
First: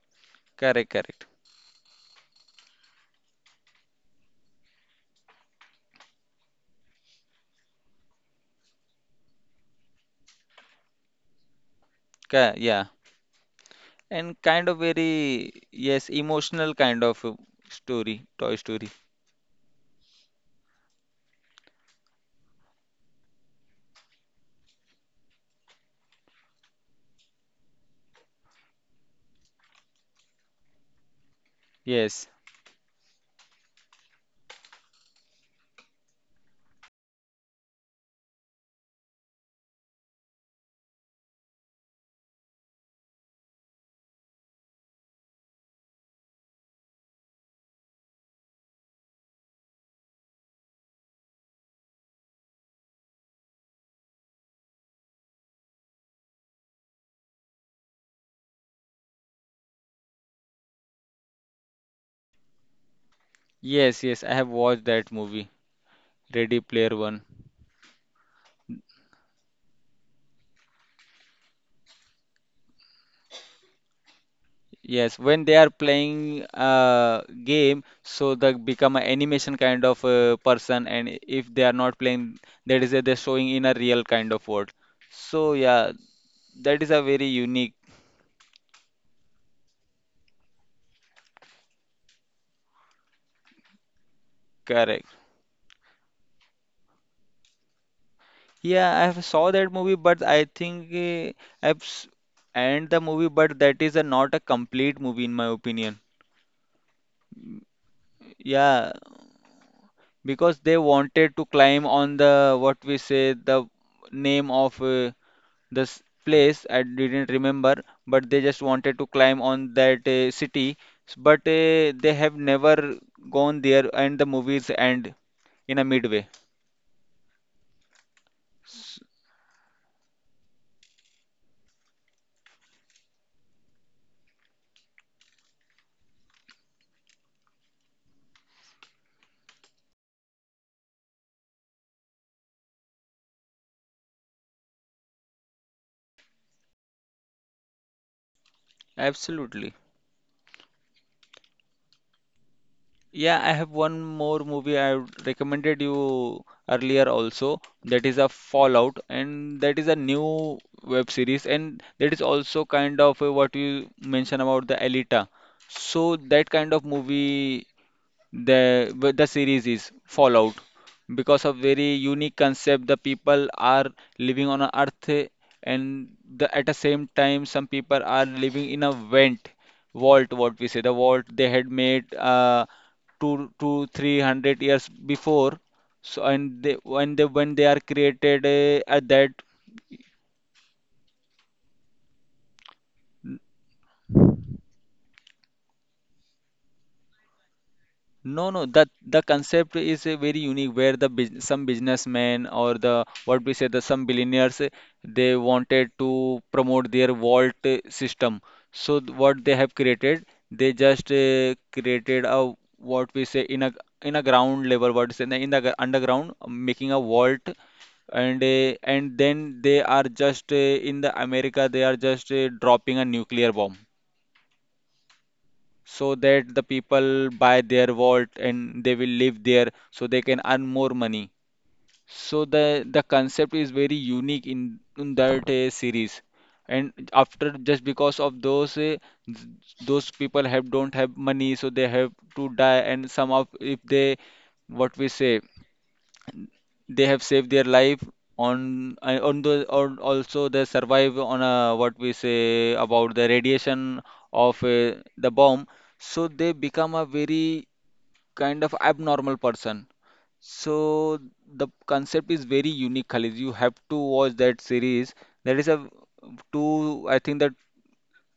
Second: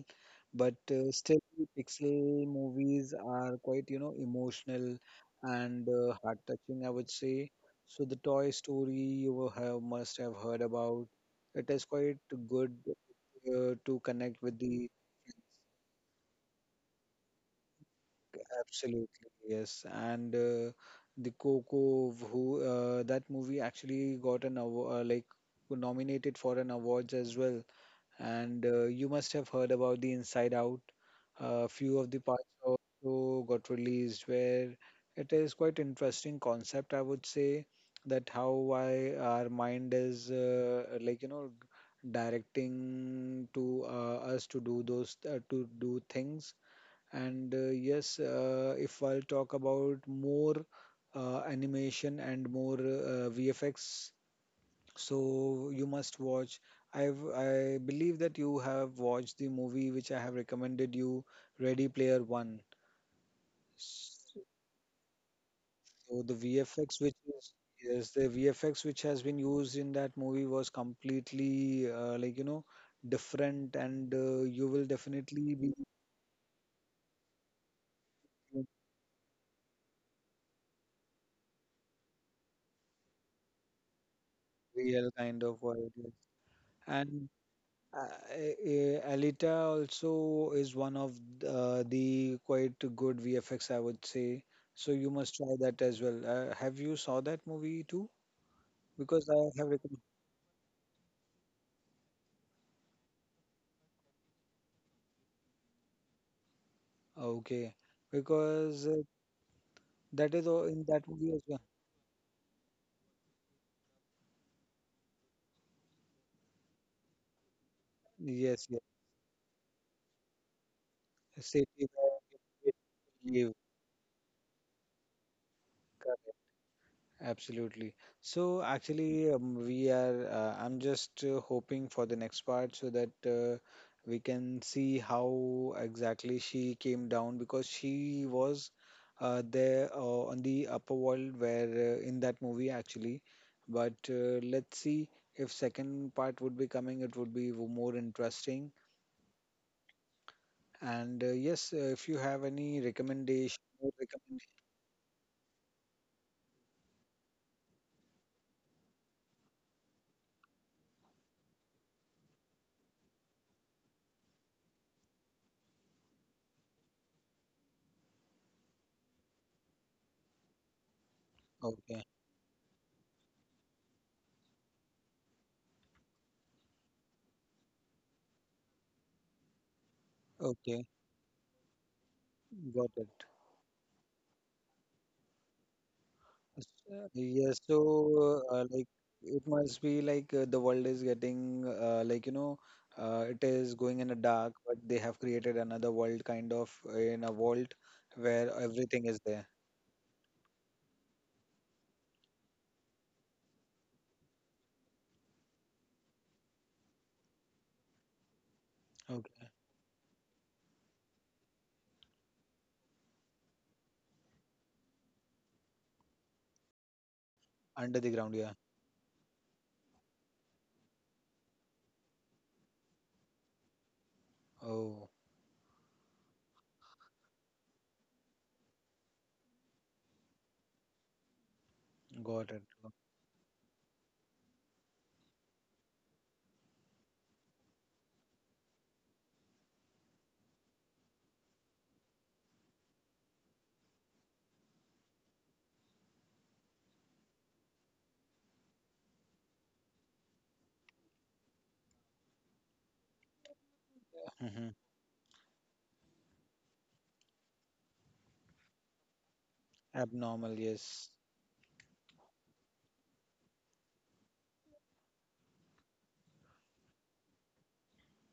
Speaker 2: but
Speaker 1: Correct, correct.
Speaker 2: still pixel movies are quite you know emotional and heart touching, I would say. So the Toy Story you will have must have heard about. It is quite
Speaker 1: Ca-
Speaker 2: good
Speaker 1: Yeah.
Speaker 2: to
Speaker 1: And
Speaker 2: connect with
Speaker 1: kind of
Speaker 2: the
Speaker 1: very, yes, emotional kind of story, Toy Story.
Speaker 2: absolutely, yes. And the Coco, who that movie actually got an award, nominated for an awards as well. And you must have heard about the Inside Out. A few of the
Speaker 1: Yes,
Speaker 2: parts also got released, where it is quite interesting concept, I would say, that how why our mind is directing to us to do those to do things and yes, if I'll talk about more animation and more VFX, so you must watch. I believe that you have watched the movie which I have recommended you, Ready Player One.
Speaker 1: yes, yes. I
Speaker 2: So
Speaker 1: have watched that movie.
Speaker 2: the
Speaker 1: Ready Player
Speaker 2: VFX which
Speaker 1: One.
Speaker 2: is yes, the VFX which has been used in that movie was completely different, and you will
Speaker 1: Yes, when they
Speaker 2: definitely
Speaker 1: are
Speaker 2: be
Speaker 1: playing a game, so they
Speaker 2: in
Speaker 1: become an animation kind of person, and if they are not playing, that is a, they're showing in a real kind of world.
Speaker 2: real kind
Speaker 1: So
Speaker 2: of
Speaker 1: yeah,
Speaker 2: world. Yes.
Speaker 1: that is a very
Speaker 2: And
Speaker 1: unique
Speaker 2: Alita also is one of the quite good VFX, I would say. So
Speaker 1: correct.
Speaker 2: you must try that as well. Have you saw that movie too?
Speaker 1: Yeah, I have
Speaker 2: Because I
Speaker 1: saw that
Speaker 2: have
Speaker 1: movie,
Speaker 2: recommended.
Speaker 1: but I think I've s- and the movie, but that is a, not a complete movie in my opinion.
Speaker 2: Okay,
Speaker 1: Yeah,
Speaker 2: because that is
Speaker 1: because
Speaker 2: all
Speaker 1: they
Speaker 2: in that
Speaker 1: wanted
Speaker 2: movie
Speaker 1: to
Speaker 2: as well.
Speaker 1: climb on the what we say the name of. This place I didn't remember, but they just
Speaker 2: Yes, yes.
Speaker 1: wanted to climb on that city. S- but
Speaker 2: City
Speaker 1: they have never
Speaker 2: where
Speaker 1: gone
Speaker 2: you
Speaker 1: there, and the movies end in a midway.
Speaker 2: live. Absolutely. So
Speaker 1: S-
Speaker 2: actually, we are. I'm just hoping for the next part so that we can see how exactly she came down because she was there on the upper world where in that movie actually. But let's see if second part would be coming. It would be more interesting.
Speaker 1: absolutely.
Speaker 2: And yes, if you have any
Speaker 1: Yeah, I
Speaker 2: recommendation,
Speaker 1: have one more
Speaker 2: recommendation.
Speaker 1: movie I would recommended you earlier also. That is a Fallout, and that is a new web series, and that is also kind of what you mentioned about the Alita. So that kind of movie. The but the series is Fallout because of very
Speaker 2: Okay.
Speaker 1: unique concept. The people are living on a earth, and the at the same time, some people are living in a vent vault. What we say,
Speaker 2: Okay.
Speaker 1: the vault they had made
Speaker 2: Got it.
Speaker 1: two to three hundred years before. So and they,
Speaker 2: S-
Speaker 1: when they when
Speaker 2: Yes,
Speaker 1: they are created
Speaker 2: so like
Speaker 1: at that.
Speaker 2: it must be like the world is getting uh, like you know it is going in a dark, but they have created another world kind of in a vault
Speaker 1: No,
Speaker 2: where
Speaker 1: no, that
Speaker 2: everything is
Speaker 1: the
Speaker 2: there.
Speaker 1: concept is very unique where the bus some businessmen or the what we say the some billionaires they wanted to promote their vault system. So what
Speaker 2: Okay.
Speaker 1: they have created, they just created a what we say in a ground level what is in the underground making a vault
Speaker 2: Under the ground.
Speaker 1: and
Speaker 2: Yeah.
Speaker 1: uh, and then they are just in the America they are just dropping a nuclear bomb
Speaker 2: Oh,
Speaker 1: so that the people buy their vault and they will live there so they can earn more money. So
Speaker 2: got
Speaker 1: the
Speaker 2: it.
Speaker 1: the concept is very unique in that series. And after just because of th- those people have don't have money so they have to die and some of if they what we say they have saved their life on and on the on also they survive on a, what we say about the radiation of
Speaker 2: Hmm.
Speaker 1: the bomb so they become a very kind of abnormal person.
Speaker 2: Abnormal. Yes.
Speaker 1: So the concept is very unique, Khalid, you have to watch that series. That is a two, I think, that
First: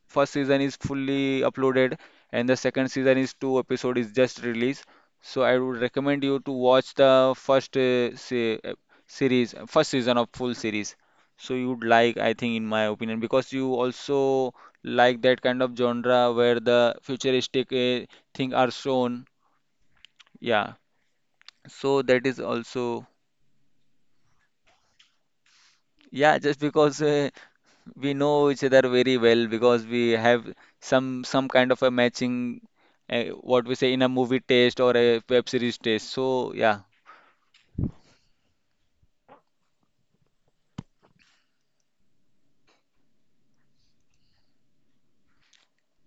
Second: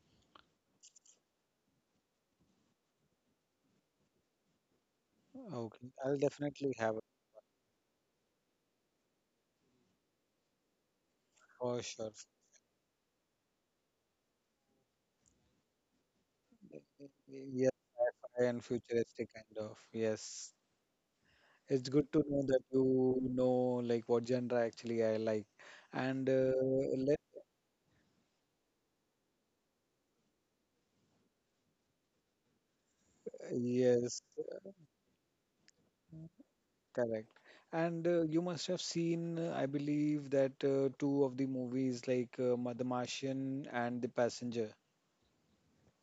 Speaker 1: first season is fully uploaded, and the second season is two episode is just released. So I would
Speaker 2: Okay. I'll
Speaker 1: recommend you to
Speaker 2: definitely
Speaker 1: watch
Speaker 2: have it
Speaker 1: the first se uh, series, first season of full series. So you
Speaker 2: for
Speaker 1: would
Speaker 2: sure.
Speaker 1: like, I think, in my opinion, because you also like that kind of genre where the
Speaker 2: Y- Yes,
Speaker 1: futuristic
Speaker 2: sci-fi
Speaker 1: thing
Speaker 2: and
Speaker 1: are shown.
Speaker 2: futuristic kind of. Yes.
Speaker 1: Yeah.
Speaker 2: It's
Speaker 1: So
Speaker 2: good to
Speaker 1: that is
Speaker 2: know that
Speaker 1: also,
Speaker 2: you know like what genre actually I like. And
Speaker 1: yeah, just because
Speaker 2: let,
Speaker 1: we know each other very well because we have some kind of a matching uh, what we say in a
Speaker 2: yes,
Speaker 1: movie taste or a web series taste. So yeah,
Speaker 2: correct. And you must have seen, I believe, that two of the movies like The Martian and The Passenger.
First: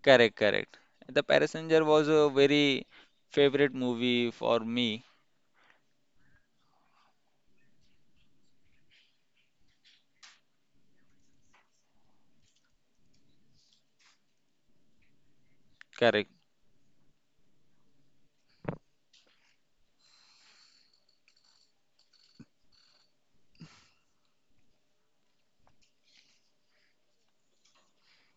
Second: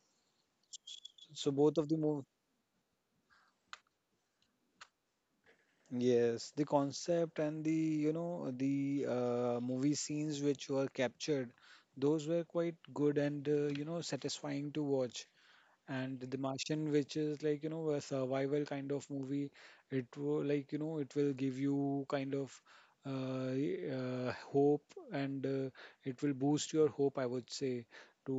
Speaker 1: correct, correct. The
Speaker 2: So both
Speaker 1: Passenger
Speaker 2: of the
Speaker 1: was
Speaker 2: movies,
Speaker 1: a very favorite movie for me.
Speaker 2: yes, the concept and the you know the movie scenes which were captured, those were quite good and you know satisfying to watch. And
Speaker 1: Correct,
Speaker 2: The Martian, which is like, you know, a survival kind of movie. It will like, you know, it will give you kind of hope and it will boost your hope, I would say, to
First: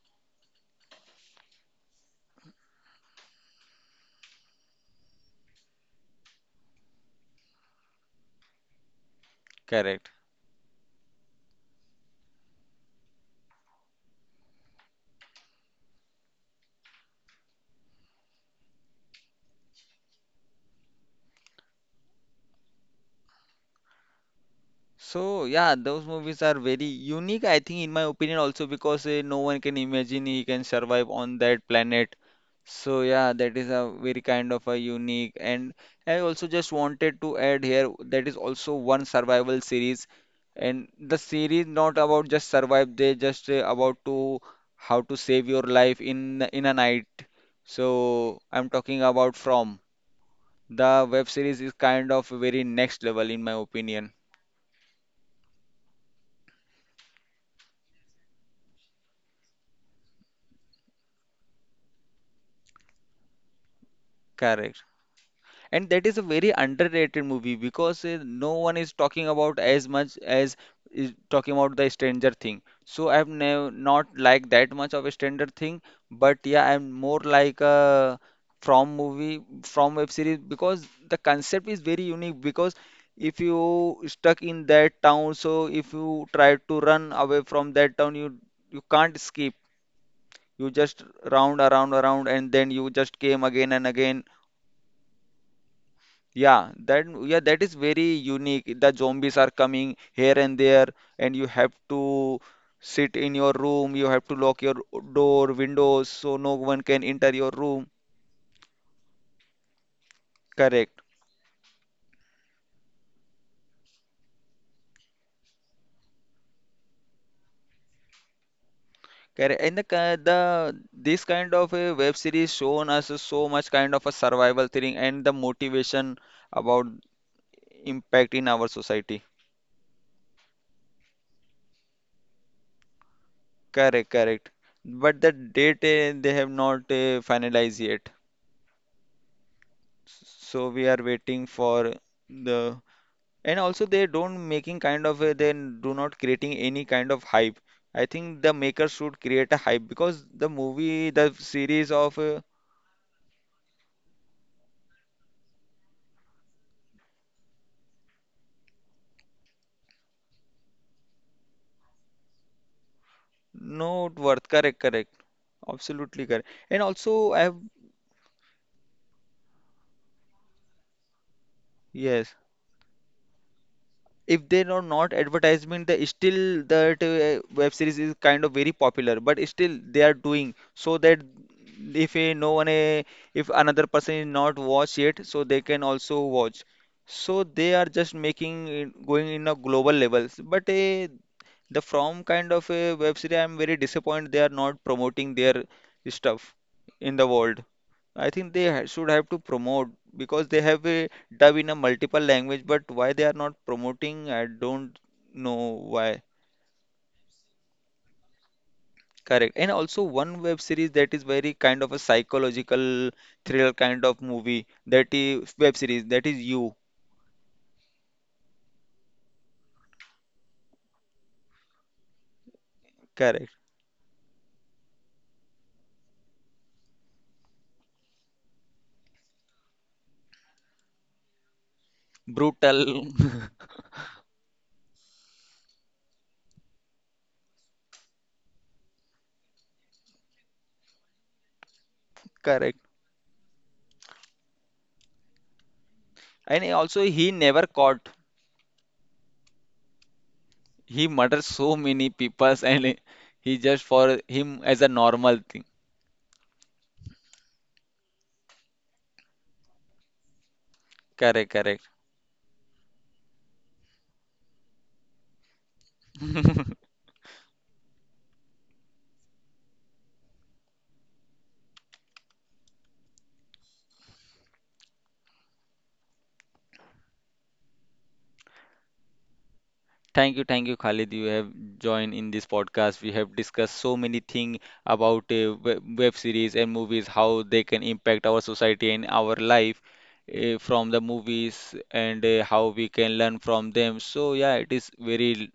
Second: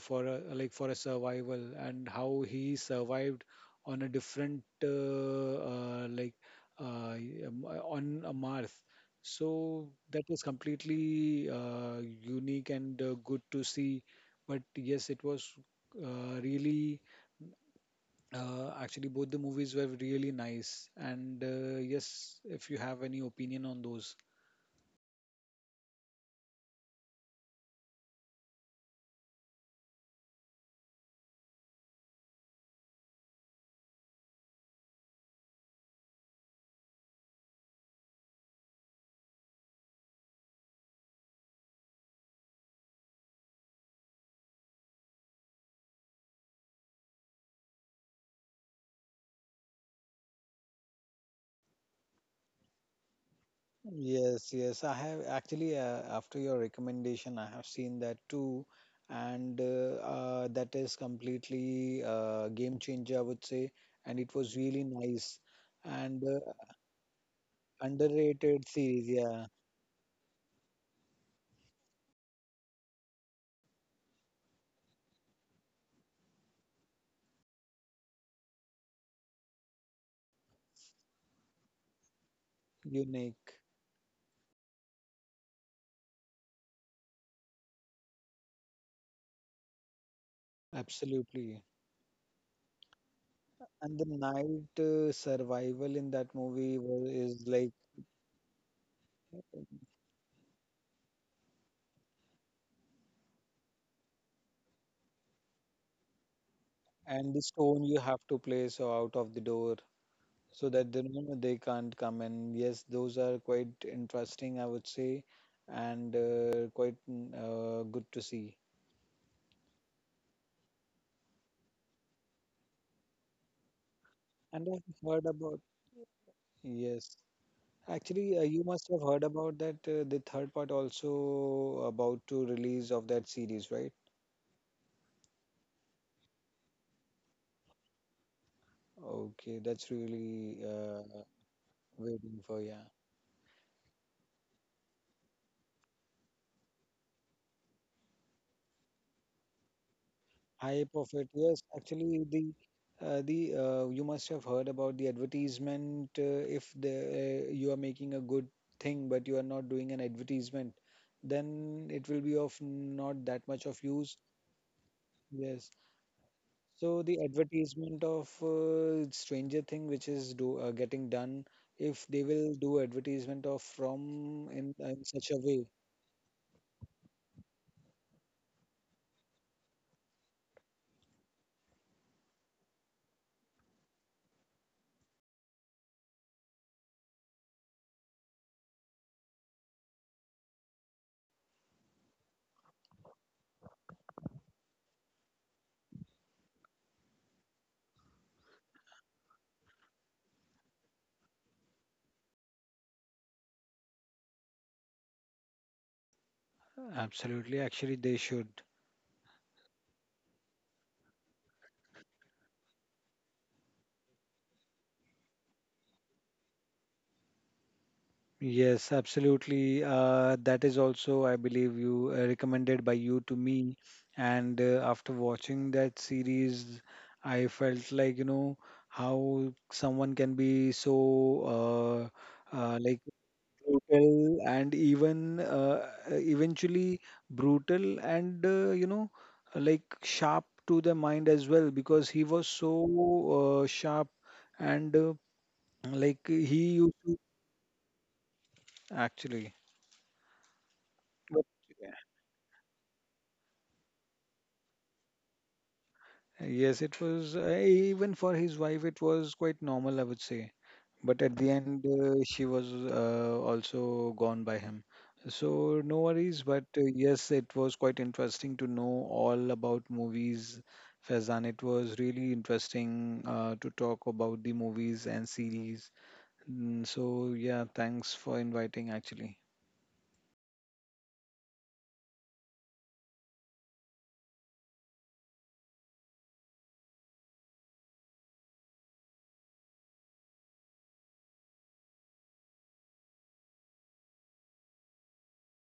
Speaker 2: for a, like for a survival and how he survived on a different like on a Mars. So
Speaker 1: correct.
Speaker 2: that was completely unique and good to see. But yes, it was really actually, both the movies were really nice. And yes, if you have any opinion on those.
Speaker 1: So yeah, those movies are very unique, I think, in my opinion, also because no one can imagine he can survive on that planet. So yeah, that is a very kind of a unique. And I also just wanted to add here that is also one survival series, and the series not about just survive. They just about to how to save your life in a night. So I'm talking about From. The web series is kind of very next level in my opinion.
Speaker 2: Yes, yes. I have actually, after your recommendation, I have seen that too. And that is completely game changer, I would say. And it was
Speaker 1: Correct.
Speaker 2: really nice
Speaker 1: And that is
Speaker 2: and
Speaker 1: a very underrated movie because no
Speaker 2: underrated
Speaker 1: one is
Speaker 2: series.
Speaker 1: talking
Speaker 2: Yeah,
Speaker 1: about as much as is talking about the Stranger Thing. So I've never not liked that much of a Stranger Thing, but yeah, I'm more like a from movie from web series because the concept is very unique because if
Speaker 2: unique.
Speaker 1: you stuck in that town, so if you try to run away from that town, you can't escape. You just
Speaker 2: Absolutely.
Speaker 1: round around around and then you just came again and
Speaker 2: And the
Speaker 1: again.
Speaker 2: night survival in that
Speaker 1: Yeah,
Speaker 2: movie was, is
Speaker 1: that
Speaker 2: like,
Speaker 1: is very unique. The zombies are coming here and there, and you have to sit in your room. You have to lock your door, windows, so no one can
Speaker 2: and the
Speaker 1: enter your
Speaker 2: stone
Speaker 1: room.
Speaker 2: you have to place out of the door, so that they
Speaker 1: Correct.
Speaker 2: know they can't come. And yes, those are quite interesting, I would say, and quite good to see.
Speaker 1: Correct. And the ki- the this kind of a web series shown us so much kind of a
Speaker 2: And
Speaker 1: survival thing
Speaker 2: I've heard
Speaker 1: and the
Speaker 2: about
Speaker 1: motivation about
Speaker 2: yes,
Speaker 1: impact
Speaker 2: actually,
Speaker 1: in
Speaker 2: you
Speaker 1: our
Speaker 2: must have heard
Speaker 1: society.
Speaker 2: about that the third part also about to release of that series, right?
Speaker 1: Correct. Correct. But the date they have not finalized yet,
Speaker 2: Okay, that's really
Speaker 1: so we are waiting for
Speaker 2: waiting for,
Speaker 1: the.
Speaker 2: yeah.
Speaker 1: And also they don't making kind of a, they do not creating any kind of hype. I think the maker should create a hype because the
Speaker 2: Hi,
Speaker 1: movie,
Speaker 2: profit.
Speaker 1: the
Speaker 2: Yes,
Speaker 1: series of
Speaker 2: actually, the you must have heard about the advertisement. If the you are making a good thing, but you are not doing an advertisement, then it will be of not that much of
Speaker 1: not
Speaker 2: use.
Speaker 1: worth. Correct, correct.
Speaker 2: Yes.
Speaker 1: Absolutely correct. And
Speaker 2: So the
Speaker 1: also I have
Speaker 2: advertisement of Stranger Thing, which is do getting done, if they
Speaker 1: yes.
Speaker 2: will do advertisement of
Speaker 1: If
Speaker 2: from
Speaker 1: they are
Speaker 2: in
Speaker 1: not
Speaker 2: such a way,
Speaker 1: advertisement, they still that web series is kind of very popular, but still they are doing so that if a no one if another person is not watch yet so they can also watch. So they are just making it going in a global levels. But the from kind of a web series, I'm very disappointed they are not promoting their stuff in the world. I think they should have to promote because they have a dub in a multiple language, but why they are not promoting, I don't know why.
Speaker 2: absolutely. Actually, they should.
Speaker 1: Correct. And also one web series that is very kind of a psychological thriller kind of movie. That is web series. That is you.
Speaker 2: Yes, absolutely. That is also, I believe, you recommended by you to
Speaker 1: Correct.
Speaker 2: me. And after watching that series, I felt like, you know, how someone can be so
Speaker 1: Brutal.
Speaker 2: like brutal and even eventually brutal and you know, like sharp to the mind as well because he was so
Speaker 1: Correct.
Speaker 2: sharp and like
Speaker 1: And
Speaker 2: he used
Speaker 1: also
Speaker 2: to
Speaker 1: he never caught.
Speaker 2: actually.
Speaker 1: He murdered so many peoples and he just for him as a normal thing.
Speaker 2: Yes, it was even for his wife, it was quite normal, I would say. But at the
Speaker 1: Correct.
Speaker 2: end,
Speaker 1: Correct.
Speaker 2: she was also gone by him. So no worries. But yes, it was quite interesting to know all about movies, Faizan. It was really interesting to talk about the movies and series. So yeah, thanks for inviting, actually.
Speaker 1: Thank you, Khalid. You have joined in this podcast. We have discussed so many things about web series and movies, how they can impact our society and our life from the movies, and how we can learn from them. So yeah, it is very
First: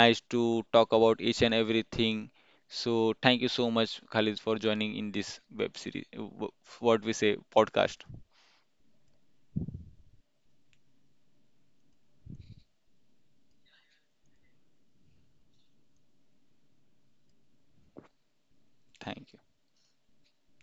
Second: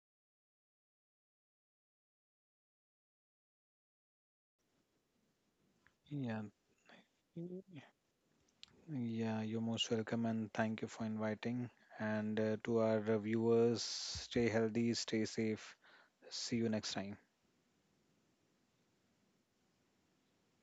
Speaker 1: nice to talk about each and everything. So thank you so much, Khalid, for joining in this web series. uh,
Speaker 2: Yeah.
Speaker 1: w- What we say, podcast.
Speaker 2: Yeah, you're most welcome and thank you for inviting. And to our viewers, stay healthy, stay safe. See you next time.
Speaker 1: Thank you.